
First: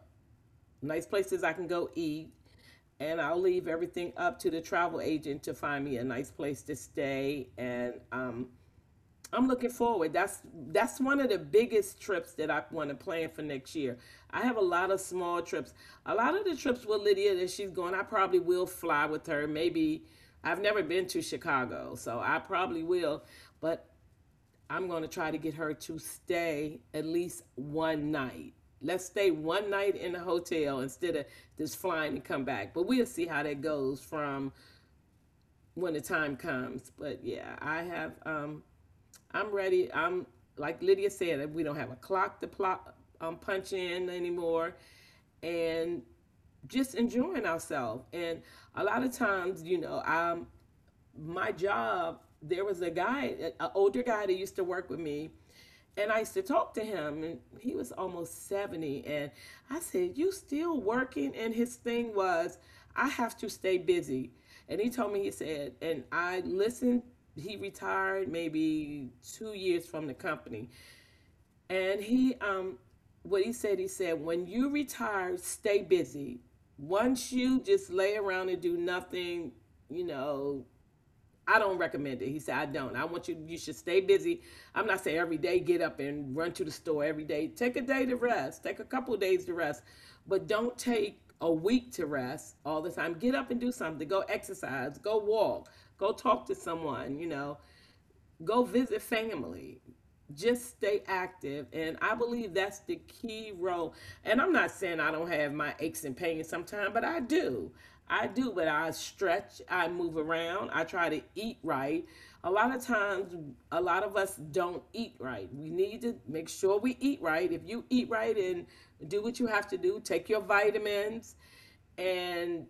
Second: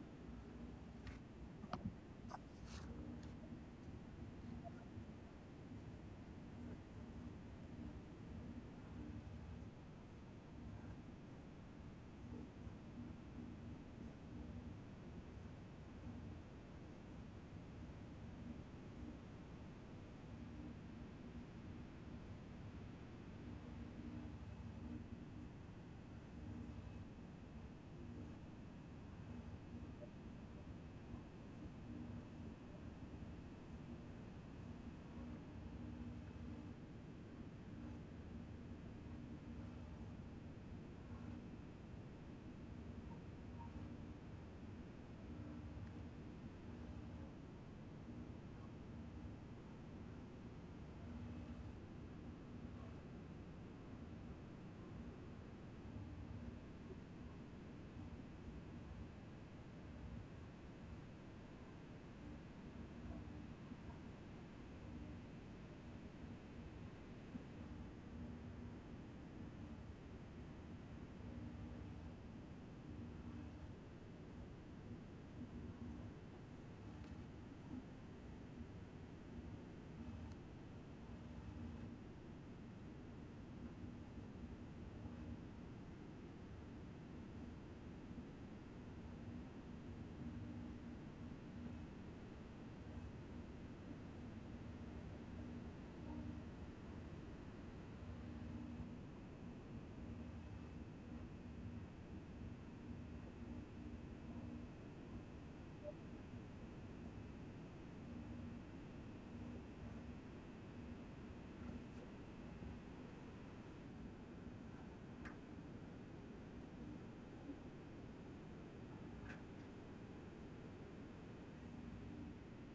Speaker 2: nice places I can go eat. And I'll leave everything up to the travel agent to find me a nice place to stay. And I'm looking forward. That's one of the biggest trips that I want to plan for next year. I have a lot of small trips. A lot of the trips with Lydia that she's going, I probably will fly with her. Maybe I've never been to Chicago, so I probably will. But I'm going to try to get her to stay at least one night. Let's stay one night in the hotel instead of just flying and come back. But we'll see how that goes from when the time comes. But yeah, I have I'm ready. I'm like Lydia said, we don't have a clock to plot, punch in anymore, and just enjoying ourselves. And a lot of times, you know, I'm my job, there was a guy, an older guy that used to work with me, and I used to talk to him, and he was almost 70. And I said, "You still working?" And his thing was, I have to stay busy. And he told me, he said, and I listened. He retired maybe 2 years from the company. And what he said, when you retire, stay busy. Once you just lay around and do nothing, you know, I don't recommend it. He said, I don't. I want you, you should stay busy. I'm not saying every day get up and run to the store every day. Take a day to rest, take a couple of days to rest, but don't take a week to rest all the time. Get up and do something. Go exercise, go walk, go talk to someone, you know. Go visit family. Just stay active. And I believe that's the key role. And I'm not saying I don't have my aches and pains sometimes, but I do. I do, but I stretch, I move around, I try to eat right. A lot of times, a lot of us don't eat right. We need to make sure we eat right. If you eat right and do what you have to do, take your vitamins, and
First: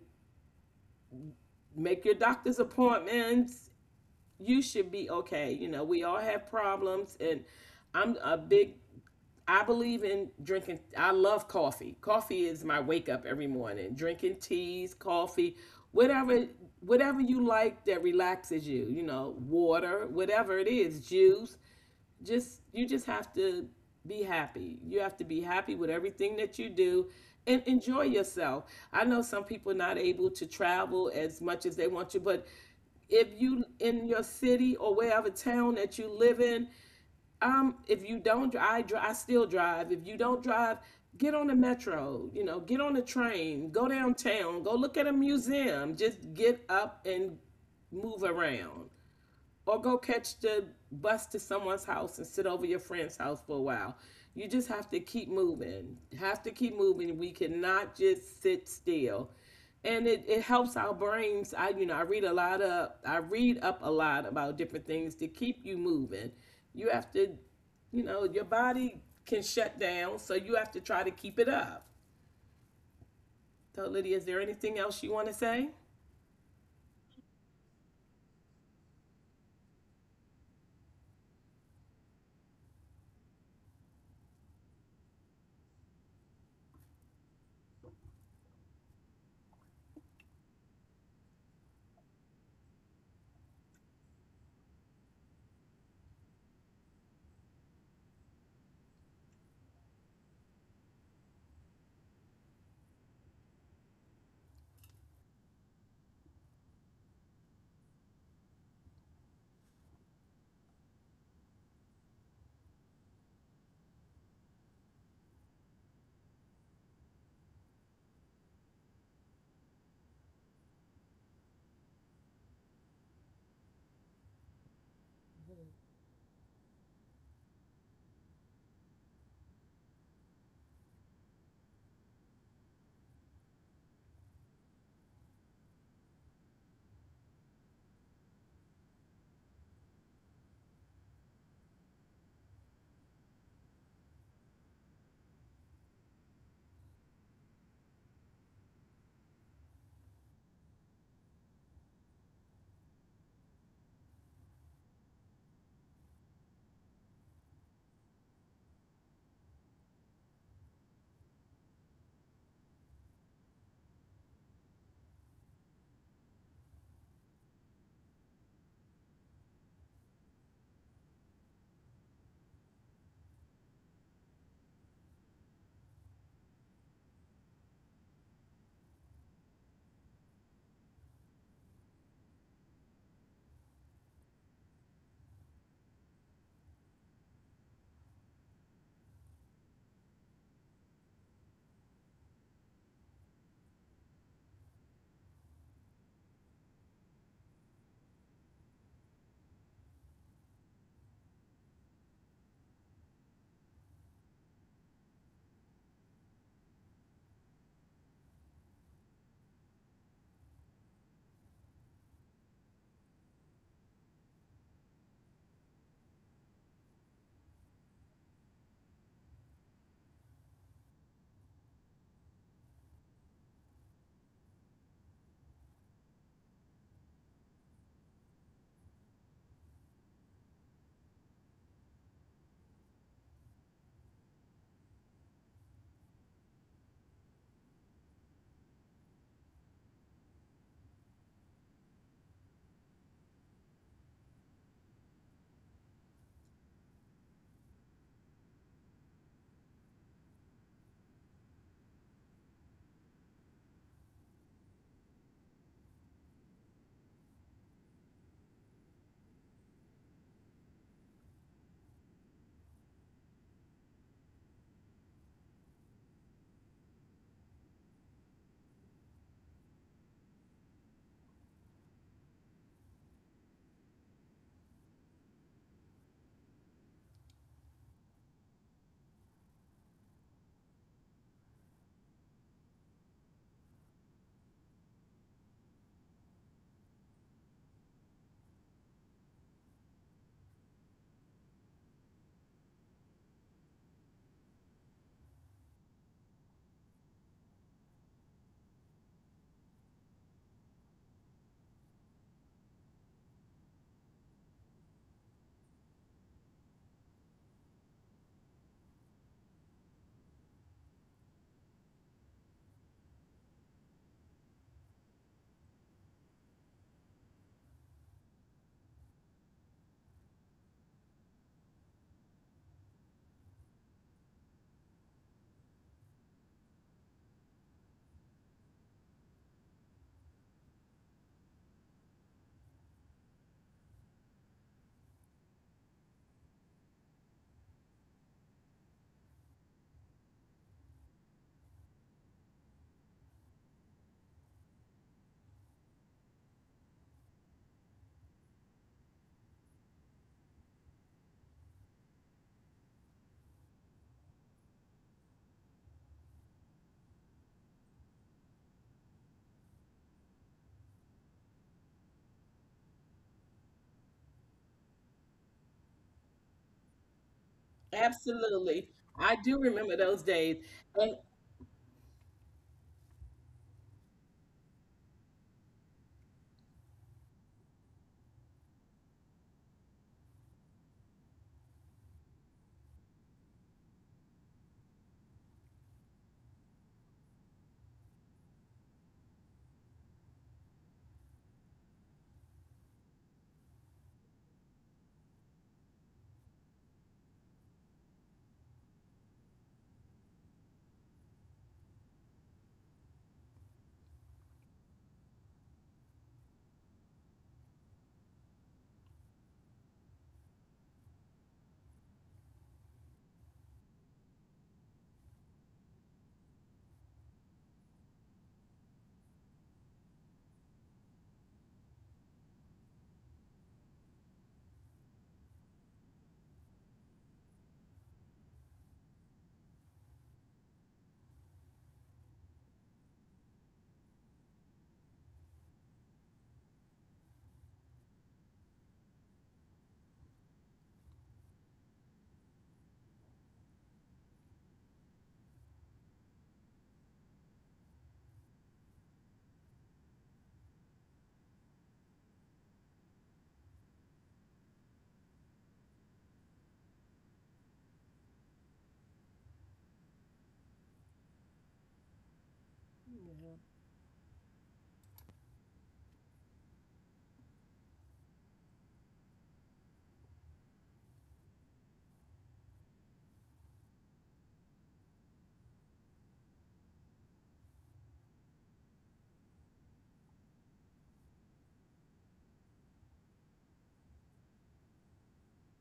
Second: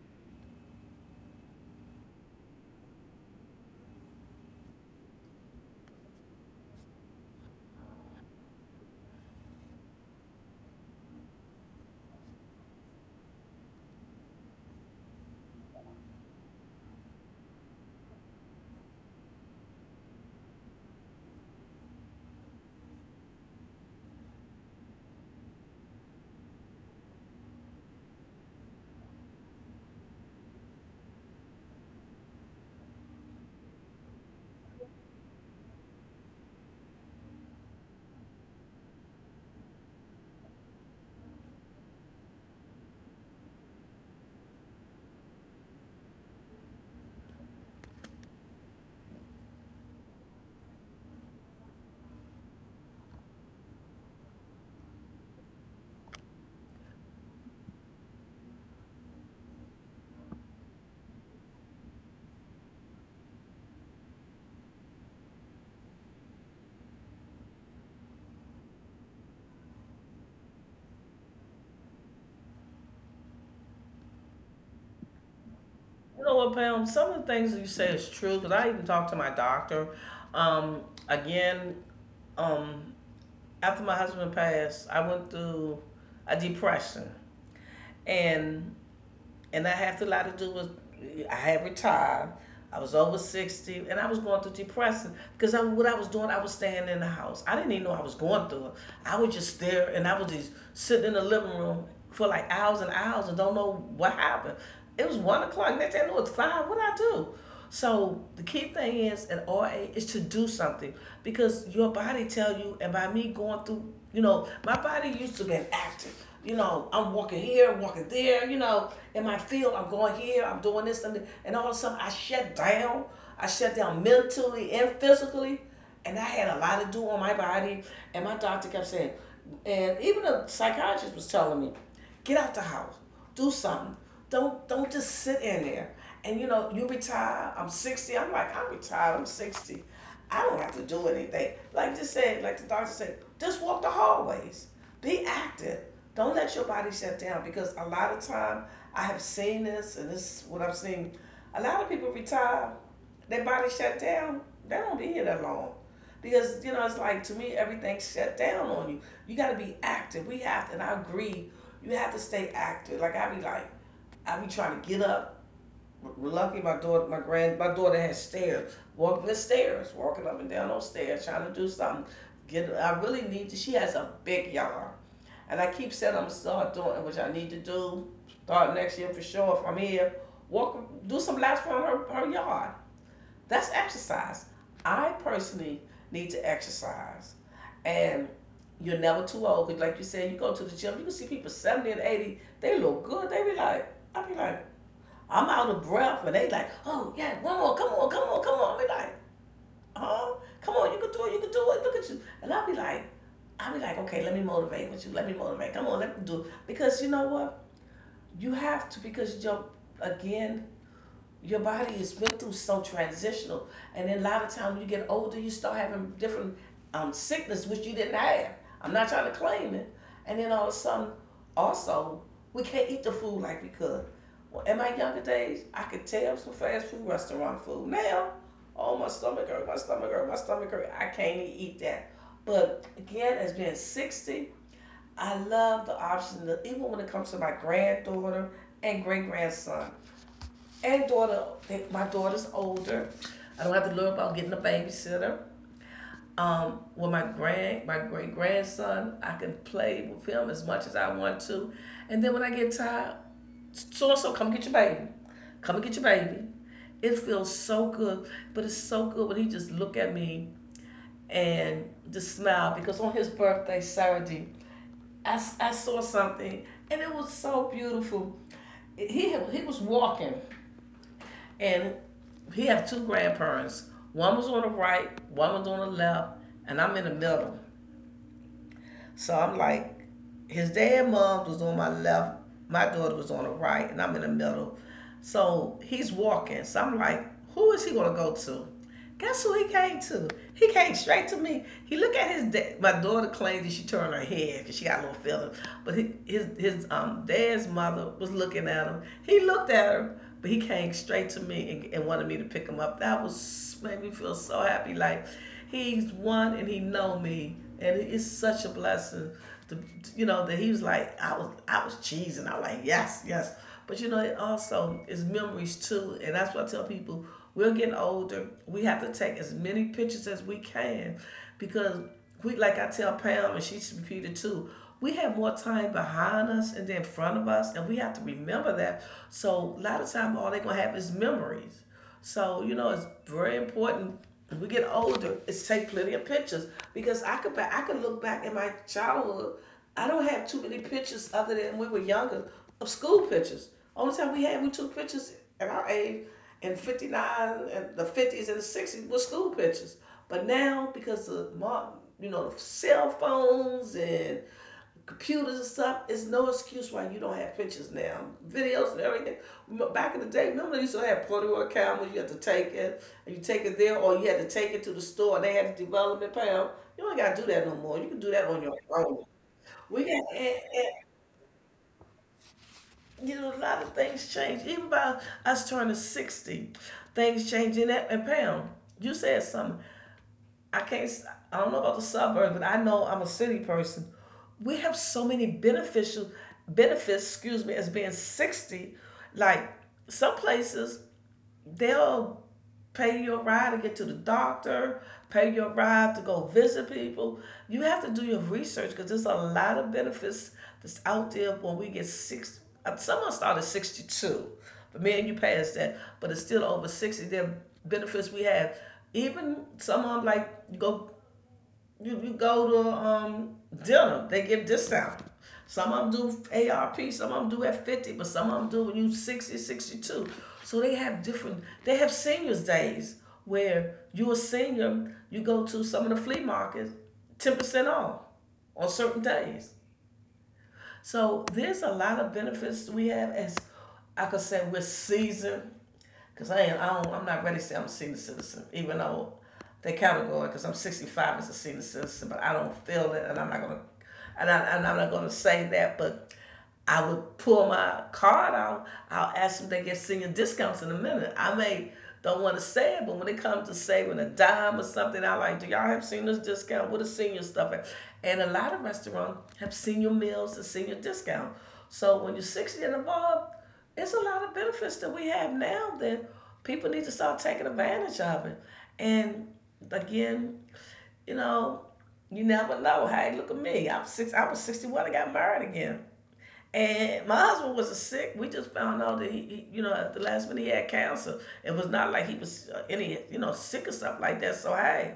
Speaker 2: make your doctor's appointments, you should be okay. You know, we all have problems, and I'm a big. I believe in drinking. I love coffee. Coffee is my wake up every morning. Drinking teas, coffee, whatever, whatever you like that relaxes you. You know, water, whatever it is, juice, just you just have to be happy. You have to be happy with everything that you do and enjoy yourself. I know some people are not able to travel as much as they want to, but if you in your city or wherever town that you live in, if you don't, I still drive. If you don't drive, get on the metro. You know, get on the train, go downtown, go look at a museum. Just get up and move around or go catch the bus to someone's house and sit over your friend's house for a while. You just have to keep moving. Have to keep moving. We cannot just sit still. And it helps our brains. I read a lot of I read up a lot about different things to keep you moving. You have to, you know, your body can shut down, so you have to try to keep it up. So Lydia, is there anything else you want to say?
Speaker 1: You know what, Pam? Some of the things that you say is true because I even talked to my doctor. Um, again, um, After my husband passed, I went through a depression, and I had a lot to do with I had retired. I was over 60, and I was going through depression because I, what I was doing, I was staying in the house. I didn't even know I was going through it. I was just there, and I was just sitting in the living room for like hours and hours, and don't know what happened. It was 1 o'clock. Next thing I know, it's five. What did I do? So the key thing is at RA is to do something because your body tell you, and by me going through, you know, my body used to be active. You know, I'm walking here, walking there. You know, in my field, I'm going here, I'm doing this, and all of a sudden I shut down. I shut down mentally and physically, and I had a lot to do on my body. And my doctor kept saying, and even a psychiatrist was telling me, get out the house do something. Don't just sit in there. And you know, you retire. I'm 60. I'm like, I'm retired. I'm 60. I don't have to do anything. Like just said, like the doctor said, just walk the hallways. Be active. Don't let your body shut down because a lot of time I have seen this, and this is what I've seen. A lot of people retire their body shut down, they don't be here that long. Because, you know, it's like to me, everything's shut down on you. You got to be active. We have to, and I agree, you have to stay active. Like, I be trying to get up. Lucky my daughter, my daughter has stairs. Walking the stairs, walking up and down those stairs, trying to do something. I really need to. She has a big yard, and I keep saying I'm gonna start doing it, which I need to do. Start next year for sure if I'm here. Walk, do some laps around her yard. That's exercise. I personally need to exercise. And you're never too old. 'Cause like you said, you go to the gym, you can see people 70 and 80, they look good. They be like, I be like, I'm out of breath. And they like, oh, yeah, one more, come on, come on, come on. I be like, huh? Come on, you can do it, you can do it. Look at you. And I be like, okay, let me motivate with you. Let me motivate. Come on, let me do it. Because you know what? You have to, because again, your body has been through so transitional, and then a lot of times when you get older, you start having different sickness which you didn't have. I'm not trying to claim it, and then all of a sudden, also we can't eat the food like we could. Well, in my younger days, I could tell some fast food restaurant food. Now, oh my stomach hurt. I can't even eat that. But again, as being 60, I love the option that even when it comes to my granddaughter and great grandson, and daughter. My daughter's older. I don't have to worry about getting a babysitter. With my great grandson, I can play with him as much as I want to. And then when I get tired, so and so, come get your baby. Come and get your baby. It feels so good, but it's so good when he just look at me and just smile because on his birthday Saturday, I saw something and it was so beautiful. He was walking. And he have two grandparents. One was on the right, one was on the left, and I'm in the middle. So I'm like, his dad and mom was on my left, my daughter was on the right, and I'm in the middle. So he's walking. So I'm like, who is he gonna go to? Guess who he came to? He came straight to me. He looked at his dad. My daughter claimed that she turned her head because she got a little feeling. But he, his dad's mother was looking at him. He looked at her, but he came straight to me and wanted me to pick him up. That was made me feel so happy. Like, he's one and he know me. And it's such a blessing to, you know, that he was like, I was cheesing. I was like, yes, yes. But you know, it also is memories too. And that's what I tell people, we're getting older. We have to take as many pictures as we can because we like I tell Pam and she's repeated too, we have more time behind us and then in front of us and we have to remember that. So a lot of time all they're gonna have is memories. So, it's very important. As we get older, it's take plenty of pictures because I could look back in my childhood. I don't have too many pictures other than when we were younger of school pictures. Only time we had we took pictures at our age in '59 and the '50s and the '60s were school pictures. But now because of the cell phones and computers and stuff, it's no excuse why you don't have pictures now. Videos and everything. Back in the day, remember they used to have Polaroid cameras, you had to take it, and you take it there, or you had to take it to the store, and they had the development pound. You ain't got to do that no more. You can do that on your
Speaker 2: Absolutely.
Speaker 1: own.
Speaker 2: I do
Speaker 1: We
Speaker 2: remember
Speaker 1: got, and,
Speaker 2: those
Speaker 1: and,
Speaker 2: days. And
Speaker 1: you know, a lot of things change. Even by us turning 60, things change in that and pound. You said something. I can't. I don't know about the suburbs, but I know I'm a city person. We have so many beneficial benefits. Excuse me, as being 60. Like some places, they'll pay your ride to get to the doctor, pay your ride to go visit people. You have to do your research because there's a lot of benefits that's out there when we get six. Someone started 62, but me and you passed that, but it's still over 60. There are benefits we have. Even someone like you go you you go to dinner, they give discount. Some of them do ARP, some of them do at 50, but some of them do when you 60, 62. So they have different, they have seniors days where you're a senior, you go to some of the flea markets, 10% off on certain days. So there's a lot of benefits we have as I could say we're seasoned. Cause I ain't, I don't, I'm not ready to say I'm a senior citizen, even though they category, cause I'm 65 as a senior citizen, but I don't feel it, and I'm not gonna, and I'm not gonna say that, but I would pull my card out. I'll ask them if they get senior discounts in a minute. I may don't want to say it, but when it comes to saving a dime or something, I like, do y'all have senior discount? What is senior stuff? At? And a lot of restaurants have senior meals and senior discount. So when you're 60 and above, it's a lot of benefits that we have now that people need to start taking advantage of it. And again, you know, you never know. Hey, look at me. I'm six. I was 61. I got married again. And my husband was a sick. We just found out that he at the last minute he had cancer. It was not like he was any, sick or stuff like that. So hey,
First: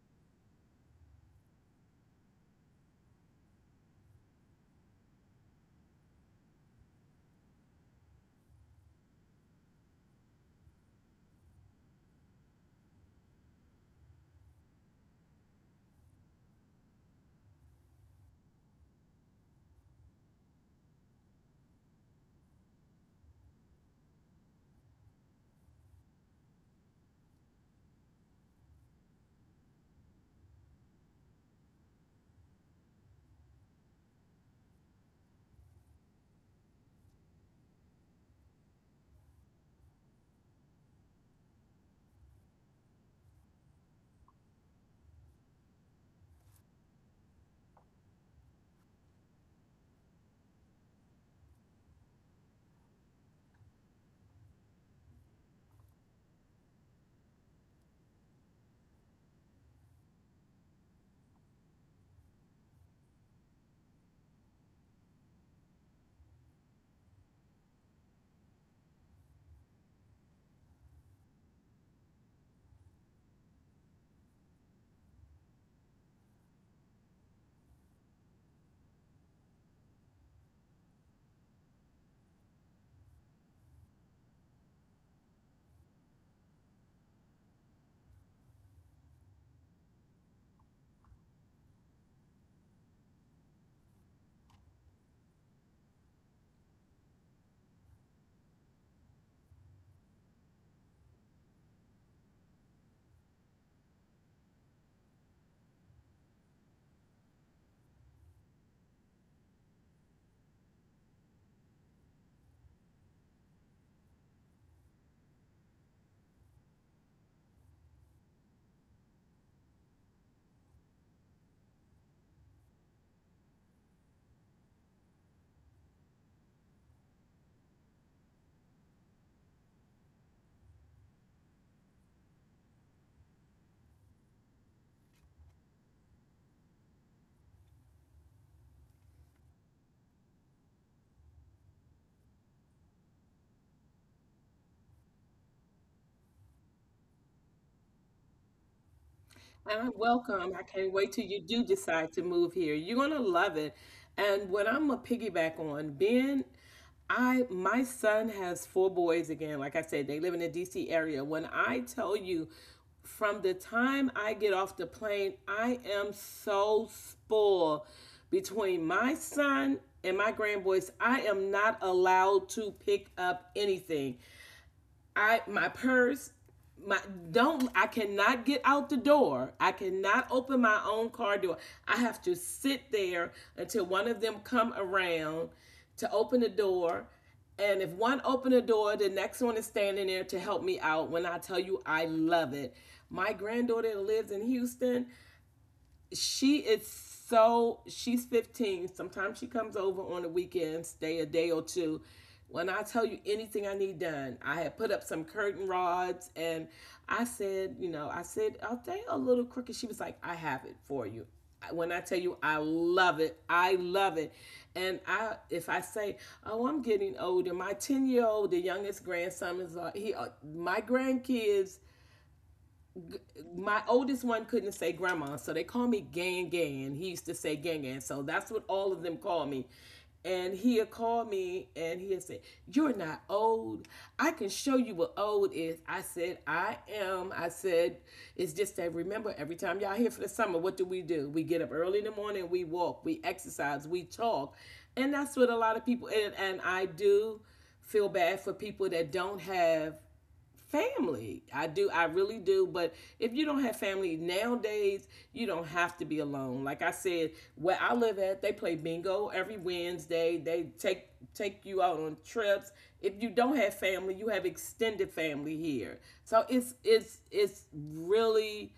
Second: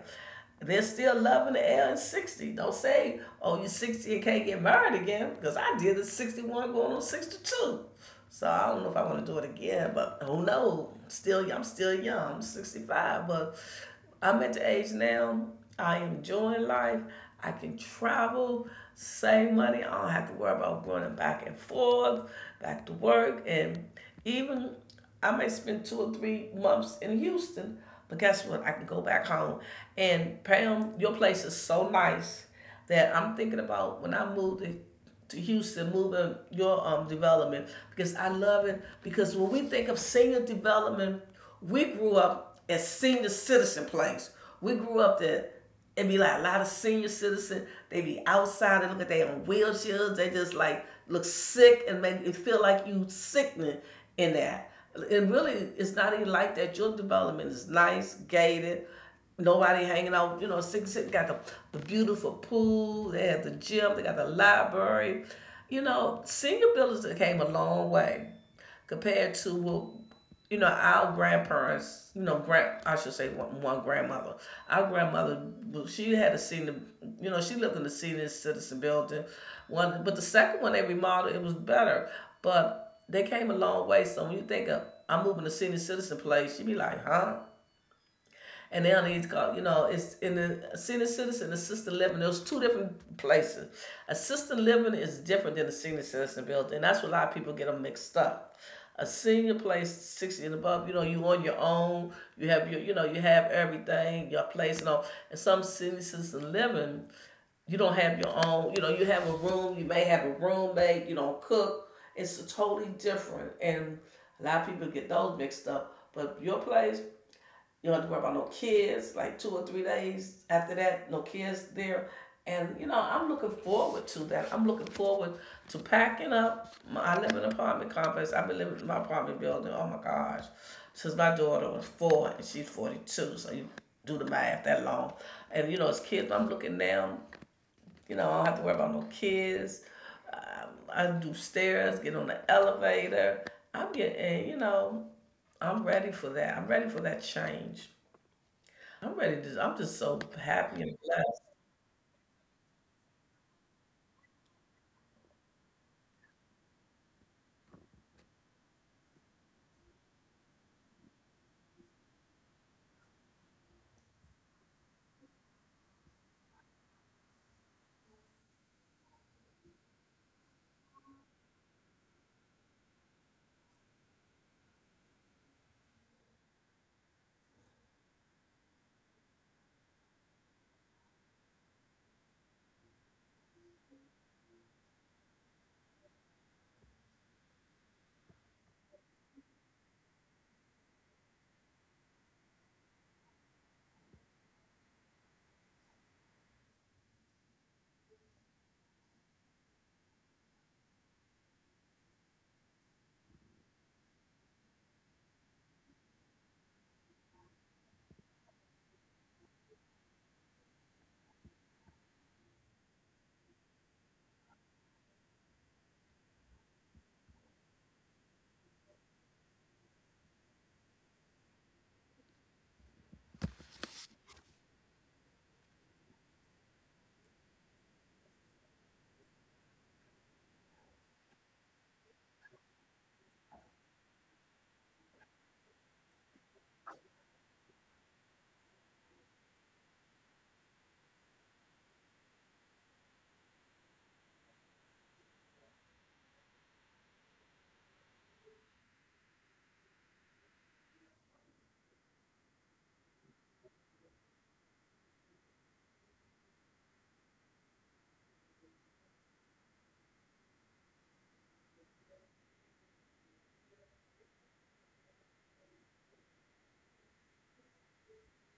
Speaker 1: there's still love in the air in 60. Don't say, oh, you're 60 and can't get married again, because I did it 61 going on 62. So I don't know if I want to do it again, but who knows? Still, I'm still young. I'm 65, but I'm at the age now. I am enjoying life. I can travel, save money. I don't have to worry about going back and forth, back to work, and even I may spend 2 or 3 months in Houston. But guess what? I can go back home. And Pam, your place is so nice that I'm thinking about when I move to Houston, moving your development because I love it. Because when we think of senior development, we grew up as senior citizen place. We grew up there. It'd be like a lot of senior citizen. They be outside. They look at their own wheelchairs. They just like look sick and make it feel like you sickening in that. And really, it's not even like that. Your development is nice, gated. Nobody hanging out, six got the beautiful pool, they had the gym, they got the library. You know, senior buildings came a long way compared to what our grandparents, grand, I should say one grandmother. Our grandmother, well, she had a senior, she lived in the senior citizen building. One, but the second one they remodeled, it was better. But they came a long way. So when you think of, I'm moving to senior citizen place, you be like, huh? And they don't need to call. You know, it's in the senior citizen, assisted living. There's two different places. Assisted living is different than the senior citizen building, and that's where a lot of people get them mixed up. A senior place, 60 and above, you know, you on your own. You have your, you have everything, your place, and all. And some senior citizen living, you don't have your own. You know, you have a room. You may have a roommate. You don't cook. It's totally different, and a lot of people get those mixed up. But your place, you don't have to worry about no kids, like 2 or 3 days after that, no kids there. And I'm looking forward to that. I'm looking forward to packing up. I live in an apartment complex. I've been living in my apartment building. Oh my gosh, since my daughter was four and she's 42, so you do the math that long. And as kids, I'm looking down. I don't have to worry about no kids. I do stairs, get on the elevator. I'm getting, I'm ready for that. I'm ready for that change. I'm ready to. I'm
Speaker 2: And
Speaker 1: just so
Speaker 2: welcome. I
Speaker 1: happy
Speaker 2: can't
Speaker 1: and
Speaker 2: wait till you
Speaker 1: blessed.
Speaker 2: do decide to move here. You're gonna love it. And what I'm gonna piggyback on, being I my son has four boys. Again, like I said, they live in the DC area. When I tell you, from the time I get off the plane, I am so spoiled between my son and my grandboys. I am not allowed to pick up anything. I my purse, my don't I cannot get out the door. I cannot open my own car door. I have to sit there until one of them come around to open the door. And if one open the door, the next one is standing there to help me out. When I tell you, I love it. My granddaughter lives in Houston. She is so She's fifteen. Sometimes she comes over on the weekends, stay a day or two. When I tell you, anything I need done, I had put up some curtain rods, and I said, you know, I said, are they a little crooked? She was like, I have it for you. When I tell you, I love it, I love it. And I if I say, oh, I'm getting older, my ten year old, the youngest grandson, is he my grandkids my oldest one couldn't say grandma, so they call me Gang Gang. He used to say Gang Gang, so that's what all of them call me. And he had called me and he had said, you're not old. I can show you what old is. I said, I am. I said, it's just that, remember, every time y'all here for the summer, what do? We get up early in the morning, we walk, we exercise, we talk. And that's what a lot of people, and I do feel bad for people that don't have family. I do, I really do. But if you don't have family nowadays, you don't have to be alone. Like I said, where I live at, they play bingo every Wednesday. They take you out on trips. If you don't have family, you have extended family here. So it's really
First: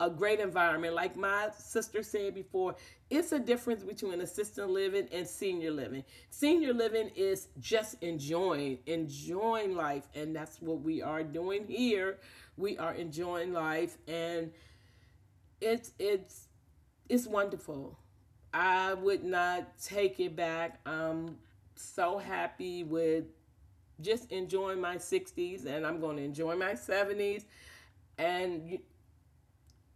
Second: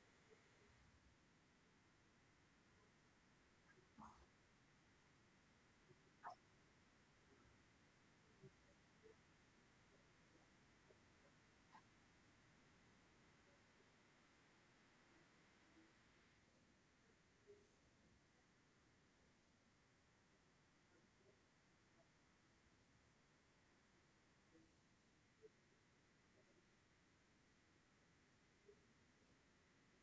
Speaker 2: a great environment. Like my sister said before, it's a difference between assisted living and senior living. Senior living is just enjoying, enjoying life, and that's what we are doing here. We are enjoying life, and it's it's it's wonderful. I would not take it back. I'm so happy with just enjoying my 60s, and I'm going to enjoy my 70s, and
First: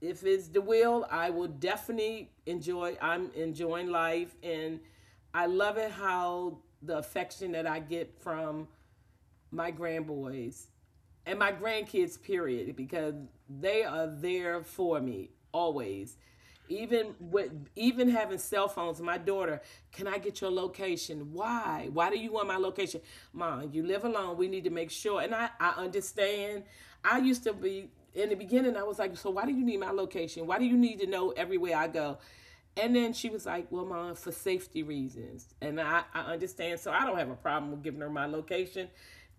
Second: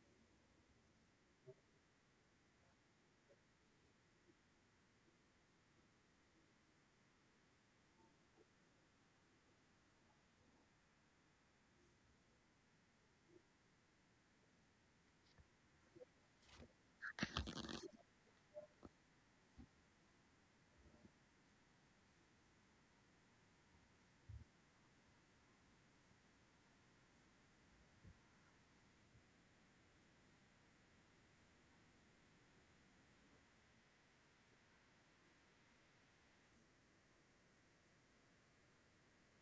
Speaker 2: if it's the will, I will definitely enjoy. I'm enjoying life, and I love it how the affection that I get from my grandboys and my grandkids period, because they are there for me always, even with, even having cell phones. My daughter, can I get your location? Why do you want my location? Mom, you live alone, we need to make sure. And I understand. I used to be In the beginning, I was like, so why do you need my location? Why do you need to know everywhere I go? And then she was like, well, mom, for safety reasons. And I understand. So I don't have a problem with giving her my location.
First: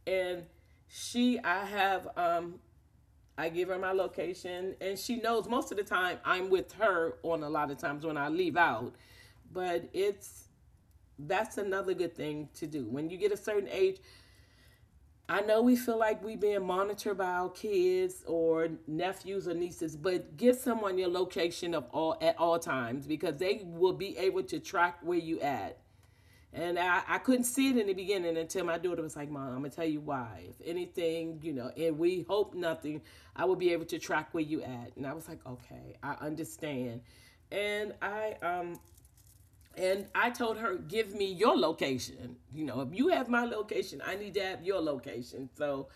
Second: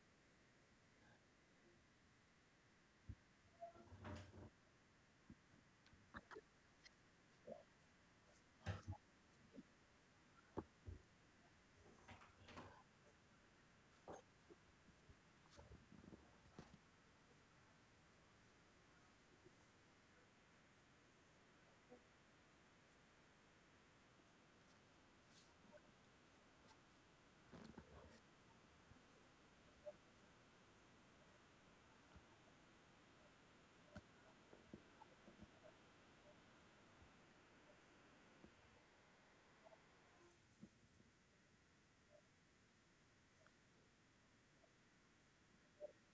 Speaker 2: And she, I have, um, I give her my location, and she knows most of the time I'm with her on a lot of times when I leave out. But it's that's another good thing to do when you get a certain age. I know we feel like we being monitored by our kids or nephews or nieces, but give someone your location of all at all times because they will be able to track where you at. And I couldn't see it in the beginning until my daughter was like, "Mom, I'm going to tell you why. If anything, you know, and we hope nothing, I will be able to track where you at." And I was like, "Okay, I understand." And I, um, and I told her, "Give me your location. You know, if you have my location, I need to have your location." So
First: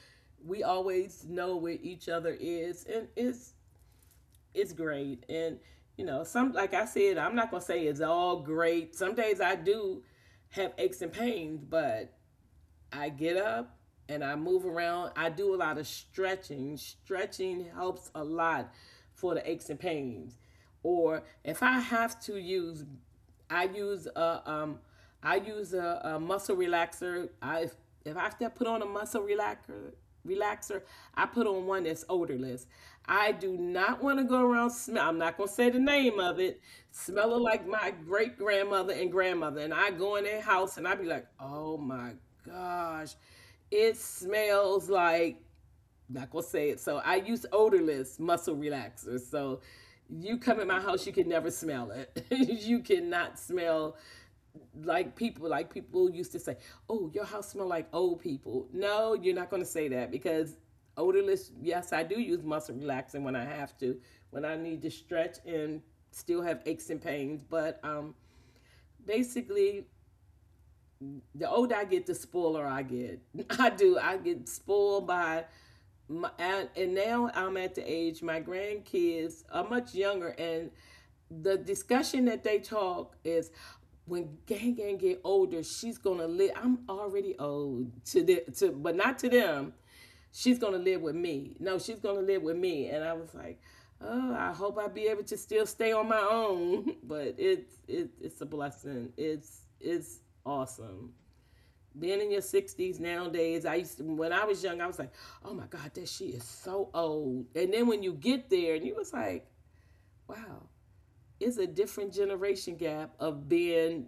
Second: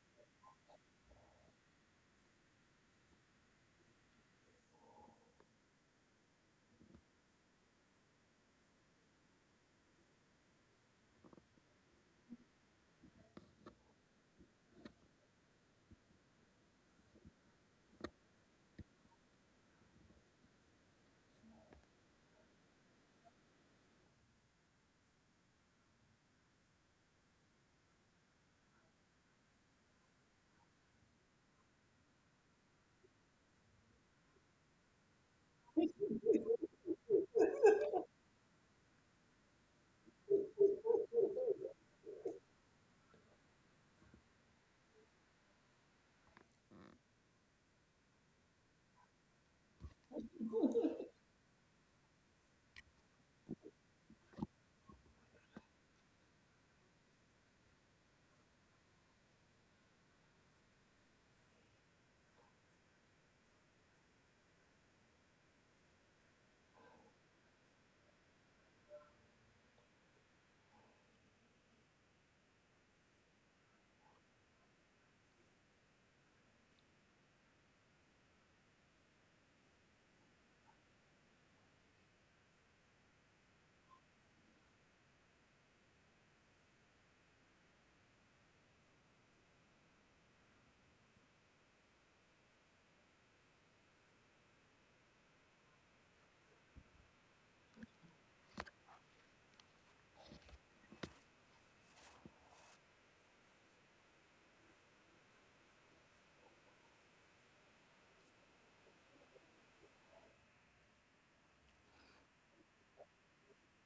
Speaker 2: we always know where each other is. It's great. And you know, some like I said, I'm not gonna say it's all great. Some days I do have aches and pains, but I get up and I move around. I do a lot of stretching. Stretching helps a lot for the aches and pains. Or if I have to use I use a I use a muscle relaxer. I if I have to put on a muscle relaxer, I put on one that's odorless. I do not want to go around smell. I'm not gonna say the name of it. Smelling like my great grandmother and grandmother, and I go in their house and I be like, "Oh my gosh, it smells like," not gonna say it. So I use odorless muscle relaxers. So you come in my house, you can never smell it. You cannot smell like people used to say, "Oh, your house smell like old people." No, you're not gonna say that because odorless. Yes, I do use muscle relaxing when I have to, when I need to stretch and still have aches and pains. But basically, the older I get, the spoiler I get. I do. I get spoiled by my, and, now I'm at the age my grandkids are much younger, and the discussion that they talk is when Gang Gang get older, she's gonna live. I'm already old to the to, but not to them. She's gonna live with me. No, she's gonna live with me. And I was like, "Oh, I hope I be able to still stay on my own." But it's a blessing. It's awesome being in your 60s nowadays. I used to when I was young, I was like, "Oh my god, that she is so old." And then when you get there and you was like, wow, it's a different generation gap of being,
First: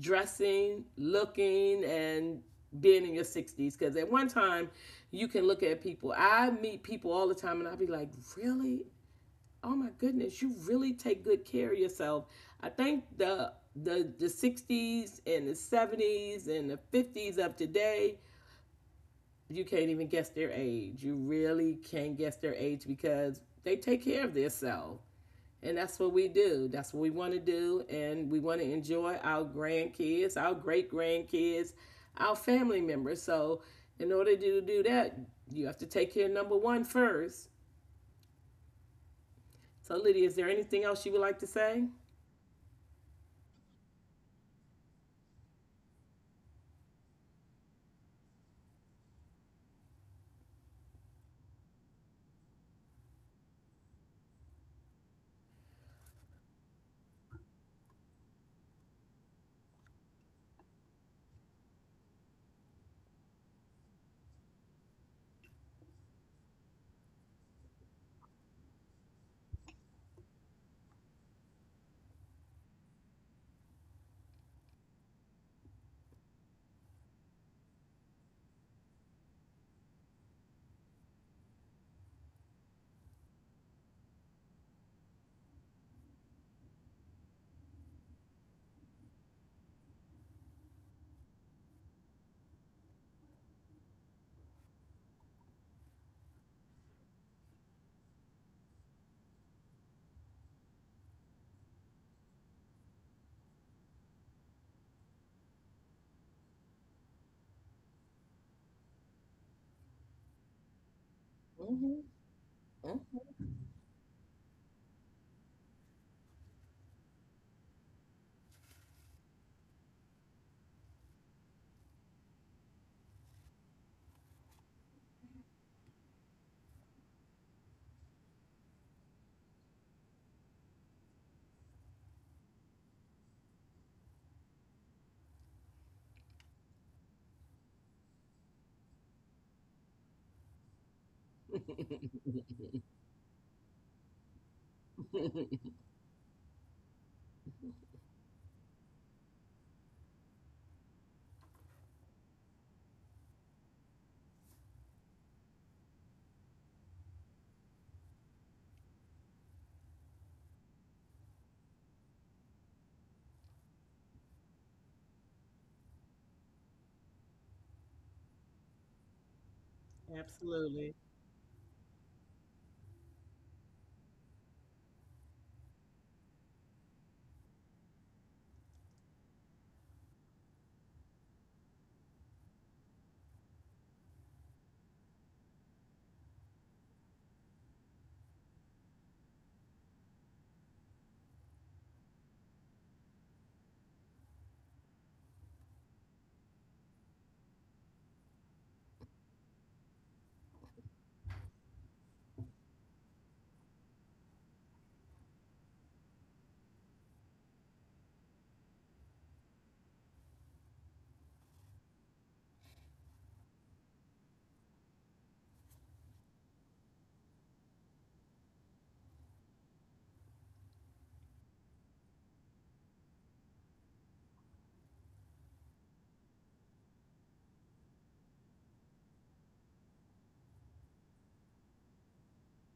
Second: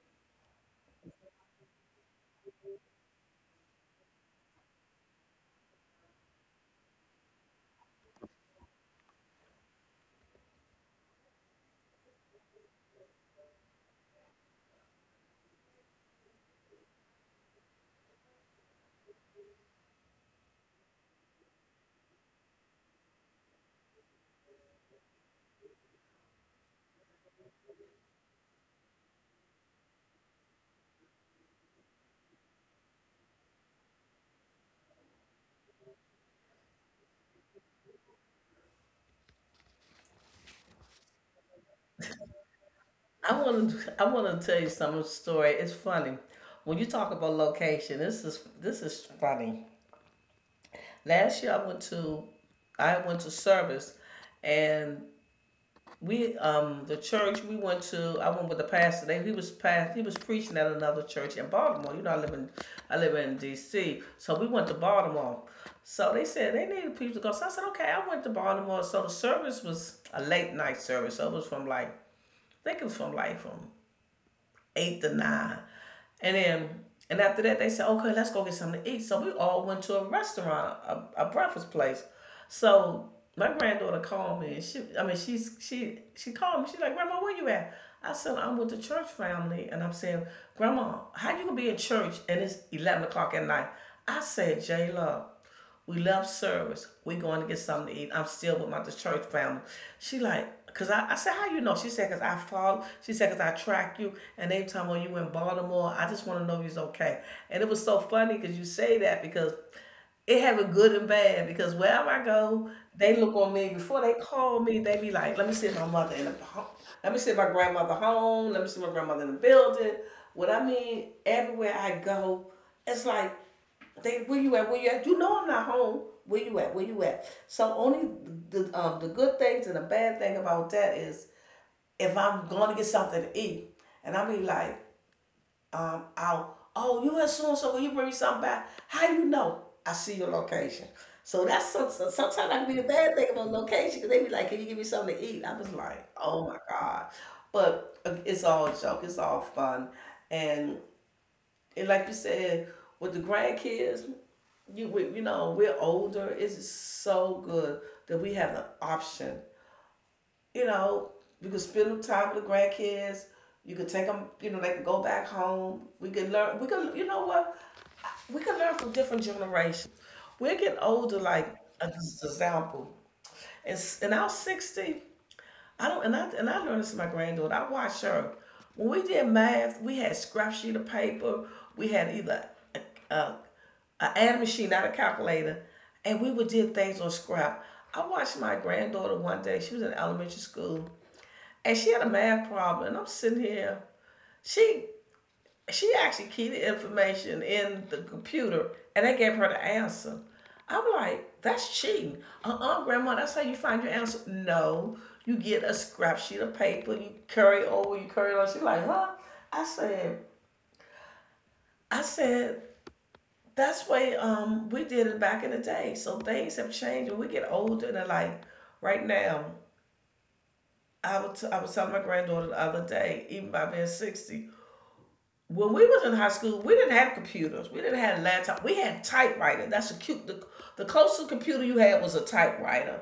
Speaker 2: dressing, looking and being in your 60s. Because at one time you can look at people, I meet people all the time and I'll be like, "Really, oh my goodness, you really take good care of yourself." I think the 60s and the 70s and the 50s of today, you can't even guess their age. You really can't guess their age because they take care of themselves. And that's what we do. That's what we want to do. And we want to enjoy our grandkids, our great grandkids, our family members. So, in order to do that, you have to take care of number one first. So, Lydia, is there anything else you would like to say?
Speaker 1: I want to. I want to tell you some story. It's funny when you talk about location. This is funny. Last year I went to service, and we the church we went to. I went with the pastor. They, he was past. He was preaching at another church in Baltimore. You know I live in D.C. So we went to Baltimore. So they said they needed people to go. So I said okay. I went to Baltimore. So the service was a late night service. So it was from like I think it was from like from eight to nine. And then and after that they said, okay, let's go get something to eat. So we all went to a restaurant, a breakfast place. So my granddaughter called me and she I mean she called me. She's like, Grandma, where you at? I said, I'm with the church family and I'm saying, Grandma, how you gonna be in church and it's 11 o'clock at night? I said, J Love, we left service. We going to get something to eat. I'm still with my the church family. She like, cause I said, how you know? She said, cause I follow. She said, cause I track you. And every time when you were in Baltimore, I just want to know you's okay. And it was so funny because you say that because it have a good and bad. Because wherever I go,
Speaker 2: Mm-hmm.
Speaker 1: they look on me before they call me. They be like, let me see my mother in the home. Let me see my grandmother home. Let me see my grandmother in the building. What I mean, everywhere I go, it's like they, where you at? Where you at? You know I'm not home. Where you at? Where you at? So only the the good things and the bad thing about that is if I'm going to get something to eat and I be like, I'll oh you at so and so. Will you bring me something back? How you know? I see your location. So that's so, sometimes
Speaker 2: Mm-hmm.
Speaker 1: that can be the bad thing about location because they be like, can you give me something to eat? I was like, oh my god. But it's all a joke. It's all fun, and like you said, with the grandkids, you we, you know we're older. It's so good that we have the option. You know, you can spend time with the grandkids. You can take them. They can go back home. We can learn. We can. You know what? We can learn from different generations. We're getting older. Like
Speaker 2: Absolutely.
Speaker 1: as an example, in our 60, I don't, and I learned this from my granddaughter. I watched her when we did math. We had scrap sheet of paper. We had either a, a, a add machine, not a calculator, and we would do things on scrap. I watched my granddaughter one day. She was in elementary school, and she had a math problem. And I'm sitting here. She she actually keyed the information in the computer and they gave her the answer. I'm like, that's cheating. Uh-uh, grandma, that's how you find your answer. No, you get a scrap sheet of paper, you carry over, you carry it on. She's like, huh? I said, I said, that's the way we did it back in the day. So things have changed and we get older and like right now, I was telling my granddaughter the other day, even by being 60, when we was in high school, we didn't have computers. We didn't have laptop. We had typewriter. That's a cute. The closest computer you had was a typewriter,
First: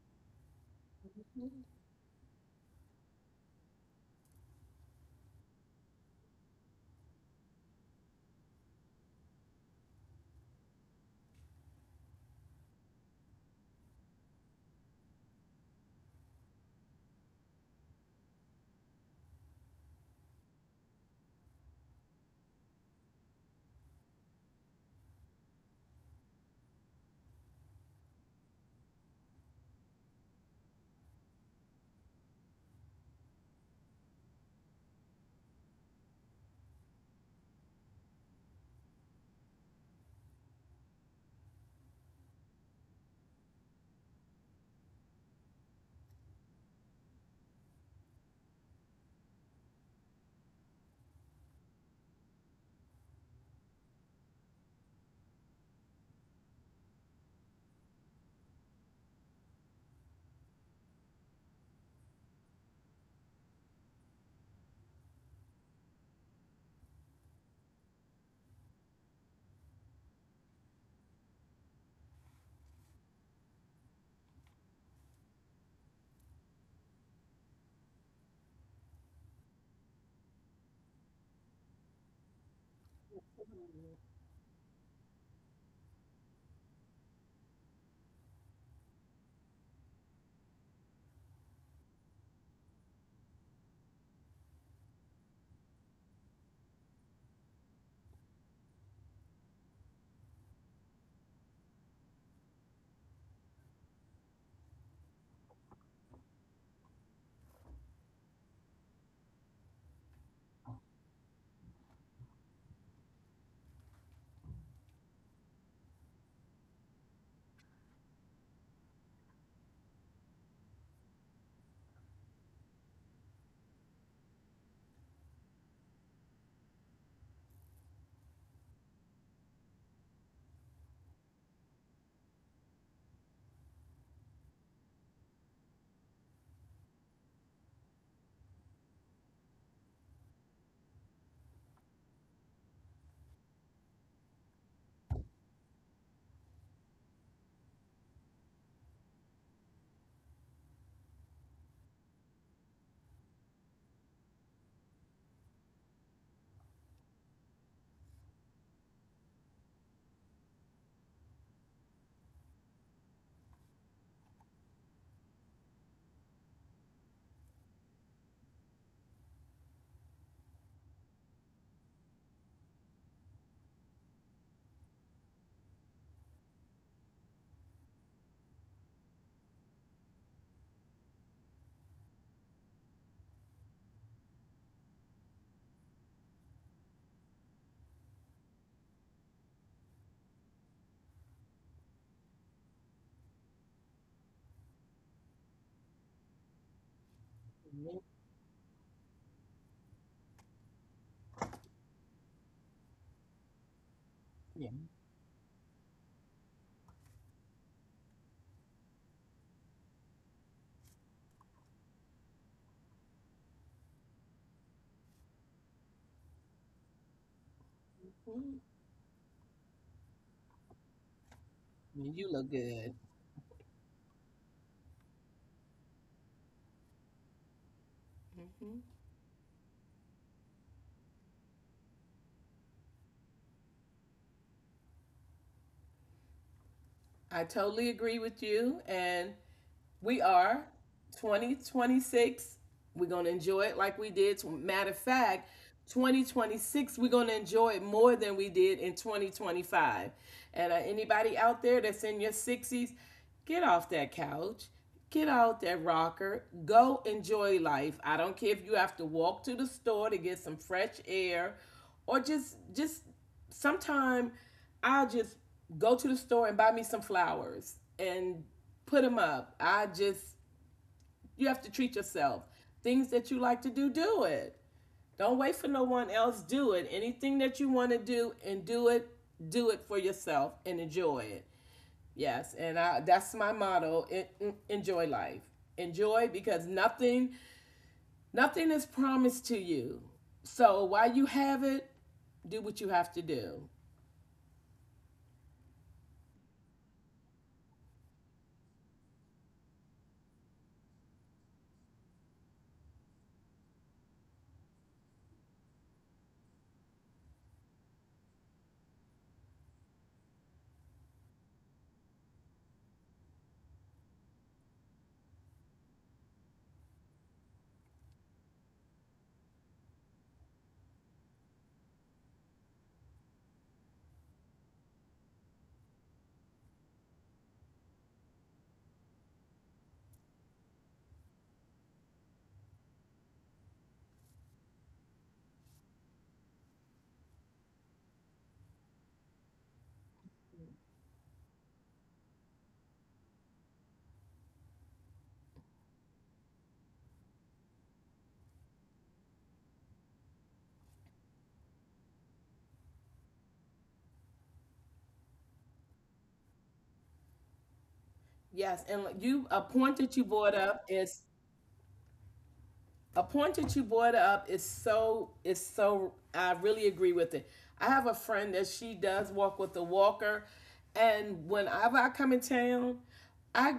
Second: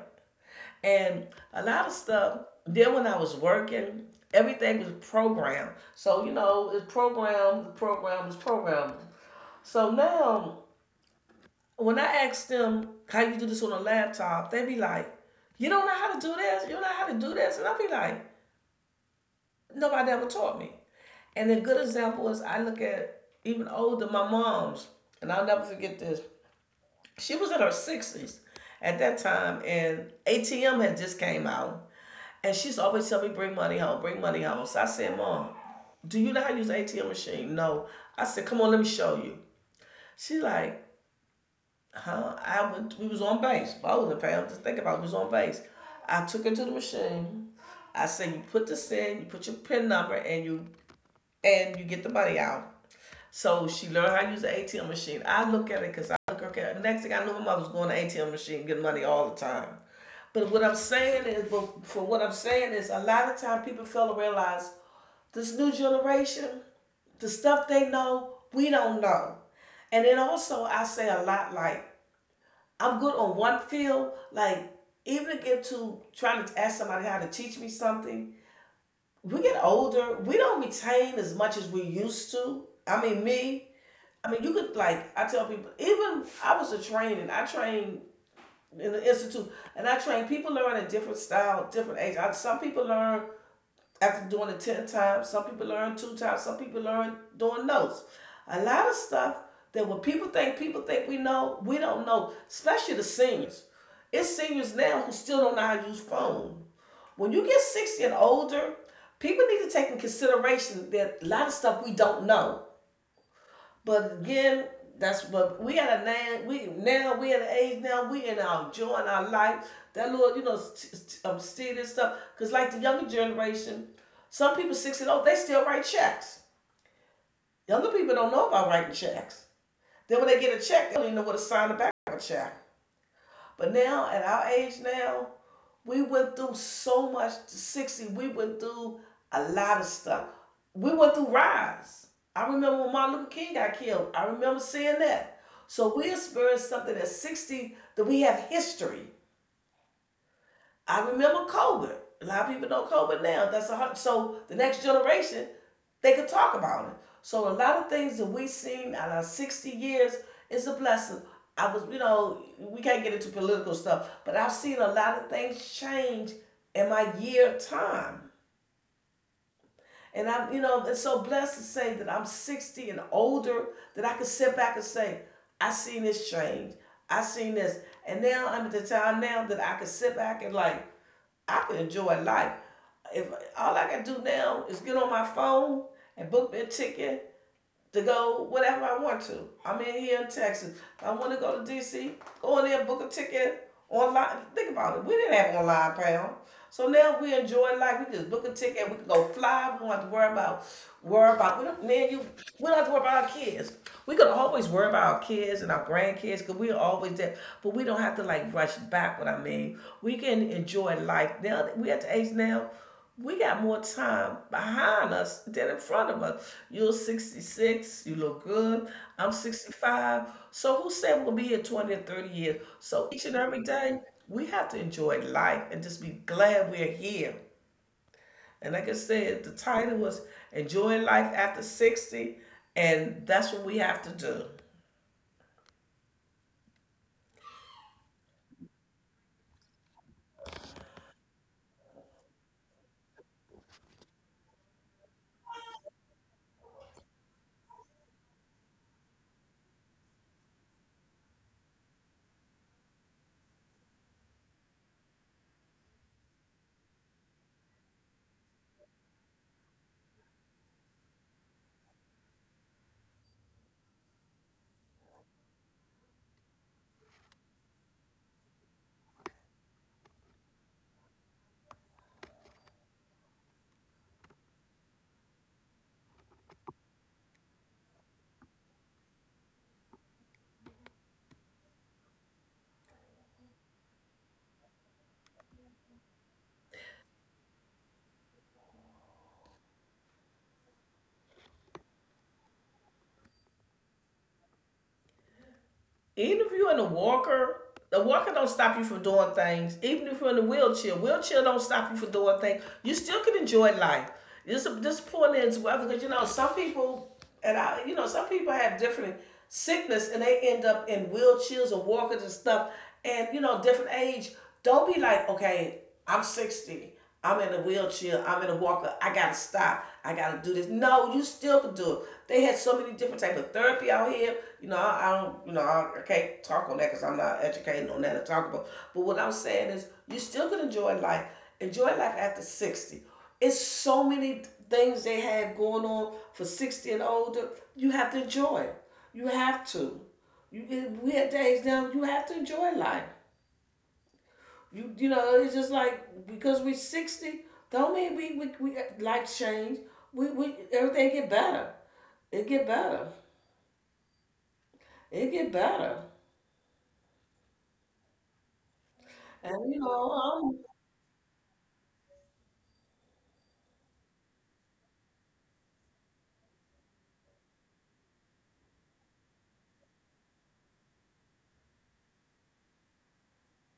Speaker 1: and a lot of stuff. Then when I was working, everything was programmed. So you know, it's programmed. The program is programmed. So now, when I ask them how you do this on a laptop, they be like, "You don't know how to do this. You don't know how to do this," and I be like, "Nobody ever taught me." And a good example is I look at even older, my mom's, and I'll never forget this. She was in her 60s at that time, and ATM had just came out. And she's always telling me, bring money home, bring money home. So I said, Mom, do you know how to use ATM machine? No. I said, come on, let me show you. She like, huh? I went, we was on base, bowling pal. Just think about it, we was on base. I took her to the machine. I said, you put this in, you put your PIN number, and you get the money out. So she learned how to use the ATM machine. I look at it because I look okay. Next thing I knew, my mother was going to ATM machine getting money all the time. But for what I'm saying is, a lot of time people fail to realize this new generation, the stuff they know, we don't know. And then also, I say a lot like, I'm good on one field. Like, even to get to trying to ask somebody how to teach me something, we get older, we don't retain as much as we used to. I mean, you could like I tell people. Even I was a training. I trained in the institute, and I trained people learn a different style, different age. I, some people learn after doing it 10 times. Some people learn 2 times. Some people learn doing notes. A lot of stuff that what people think we know, we don't know. Especially the seniors. It's seniors now who still don't know how to use phone. When you get 60 and older, people need to take in consideration that a lot of stuff we don't know. But again, that's what we at a now. We at an age now. We in our joy and our life. That little stealing stuff. Cause like the younger generation, some people 60 and old they still write checks. Younger people don't know about writing checks. Then when they get a check, they don't even know what to sign the back of a check. But now at our age now, we went through so much. 60, we went through a lot of stuff. We went through riots. I remember when Martin Luther King got killed. I remember seeing that. So we experienced something at 60 that we have history. I remember COVID. A lot of people know COVID now. So the next generation they could talk about it. So a lot of things that we have seen out of 60 years is a blessing. You know, we can't get into political stuff, but I've seen a lot of things change in my year time. And I'm, you know, it's so blessed to say that I'm 60 and older that I can sit back and say, I seen this change. I seen this. And now I'm at the time now that I can sit back and like, I could enjoy life. If all I gotta do now is get on my phone and book me a ticket to go whatever I want to. I'm in here in Texas. If I want to go to DC, go in there, and book a ticket online. Think about it. We didn't have online pound. So now we enjoy
Speaker 2: Mhm.
Speaker 1: life. We just book a ticket. We can go fly. We don't have to worry about worry about. We don't, man, you. We don't have to worry about our kids. We can always
Speaker 2: Yeah.
Speaker 1: worry about our kids and our grandkids because we're always there. But we don't have to like rush back. What I mean, we can enjoy life now. We at the age now we got more time behind us than in front of us. You're 66, you look
Speaker 2: Mm-hmm.
Speaker 1: good. I'm 65. So who said we'll be here 20 and
Speaker 2: You
Speaker 1: 30
Speaker 2: look
Speaker 1: years?
Speaker 2: good.
Speaker 1: So each and every day, we have to enjoy life and just be glad we're here. And like
Speaker 2: Mm-hmm.
Speaker 1: I said, the title was Enjoy Life After 60, and that's what we have to do.
Speaker 2: I totally agree with you. And we are 2026. We're going to enjoy it like we did. Matter of fact, 2026, we're going to enjoy it more than we did in 2025. And anybody out there that's in your 60s, get off that couch. Get out that rocker. Go enjoy life. I don't care if you have to walk to the store to get some fresh air or just sometimes I'll just go to the store and buy me some flowers and put them up. I just, you have to treat yourself. Things that you like to do, do it. Don't wait for no one else. Do it. Anything that you want to do and do it for yourself and enjoy it. Yes, and I, that's my motto. Enjoy life. Enjoy because nothing, nothing is promised to you. So while you have it, do what you have to do.
Speaker 1: Even if you're in a walker, the walker don't stop you from doing things. Even if you're in a wheelchair, wheelchair don't stop you from doing things. You still can enjoy life. This point is whether because you know some people and I you know some people have different sickness and they end up in wheelchairs or walkers and stuff. And you know different age. Don't be like okay, I'm 60. I'm in a wheelchair. I'm in a walker. I gotta stop. I gotta do this. No, you still can do it. They had so many different type of therapy out here. You know, I, don't. You know, can't talk on that because I'm not educated on that to talk about. But what I'm saying is, you still can enjoy life. Enjoy life after 60. It's so many things they have going on for 60 and older. You have to enjoy it. You have to. You get weird days now. You have to enjoy life. You know, it's just like because we're 60, don't mean we life change. We everything get better. It get better. It get better.
Speaker 2: Yes, and like you a
Speaker 1: And
Speaker 2: point
Speaker 1: you
Speaker 2: that you
Speaker 1: know,
Speaker 2: brought up is a point that you brought up is so I really agree with it. I have a friend that she does walk with a walker, and whenever I come in town, I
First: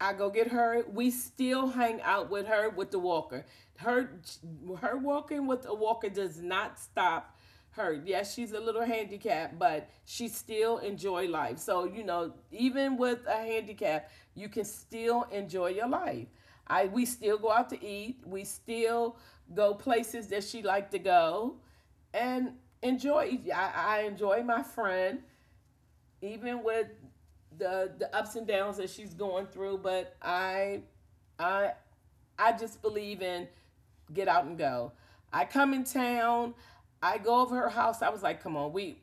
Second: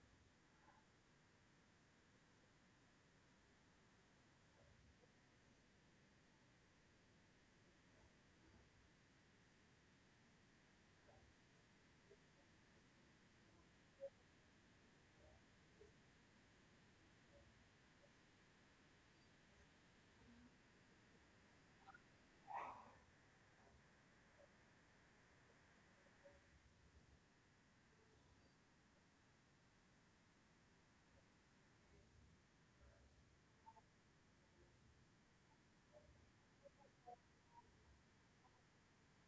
Speaker 2: I go get her. We still hang out with her with the walker. Her her walking with a walker does not stop her. Yes, she's a little handicapped, but she still enjoy life. So you know, even with a handicap, you can still enjoy your life. I we still go out to eat. We still go places that she like to go, and enjoy. I enjoy my friend even with the ups and downs that she's going through. But I I just believe in get out and go. I come in town. I go over her house. I was like, "Come on, we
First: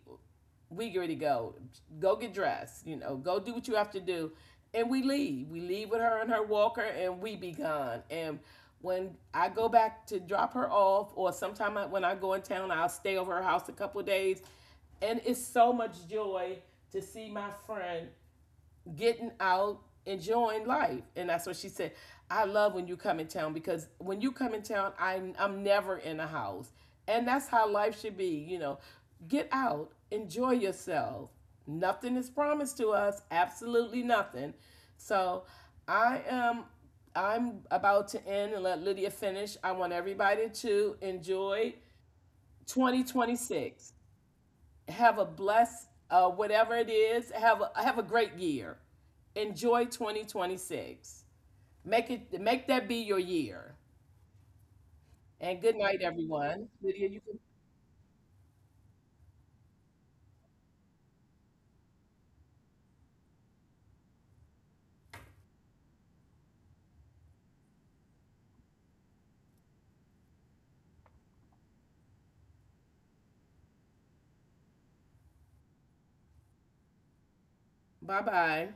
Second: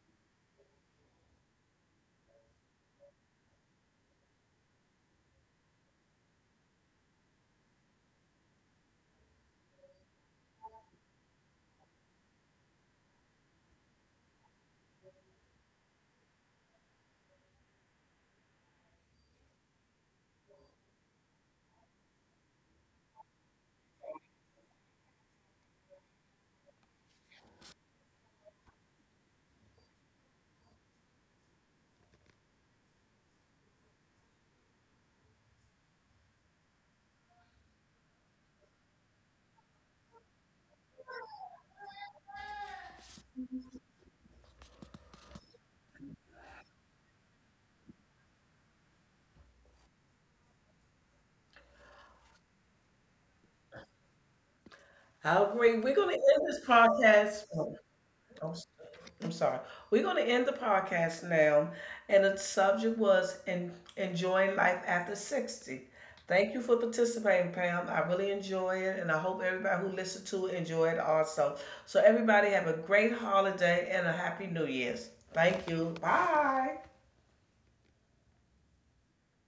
Speaker 2: we get ready to go. Go get dressed, you know, go do what you have to do." And we leave. We leave with her and her walker and we be gone. And when I go back to drop her off, or sometime I, when I go in town, I'll stay over her house a couple of days. And it's so much joy to see my friend getting out, enjoying life. And that's what she said. "I love when you come in town because when you come in town, I'm never in a house." And that's how life should be, you know. Get out, enjoy yourself. Nothing is promised to us, absolutely nothing. So I am I'm about to end and let Lydia finish. I want everybody to enjoy 2026. Have a blessed whatever it is. Have a great year. Enjoy 2026. Make it make that be your year.
Speaker 1: I agree.
Speaker 2: And
Speaker 1: We're
Speaker 2: good
Speaker 1: going to
Speaker 2: night,
Speaker 1: end this
Speaker 2: everyone. Lydia,
Speaker 1: podcast.
Speaker 2: you can
Speaker 1: I'm, s- I'm sorry. We're going to end the podcast now. And the subject was enjoying life after 60. Thank you for participating, Pam. I really enjoy it. And I hope everybody who listened to it enjoyed it also. So, everybody, have a great holiday and a happy New Year's. Thank you. Bye.
Speaker 2: bye bye.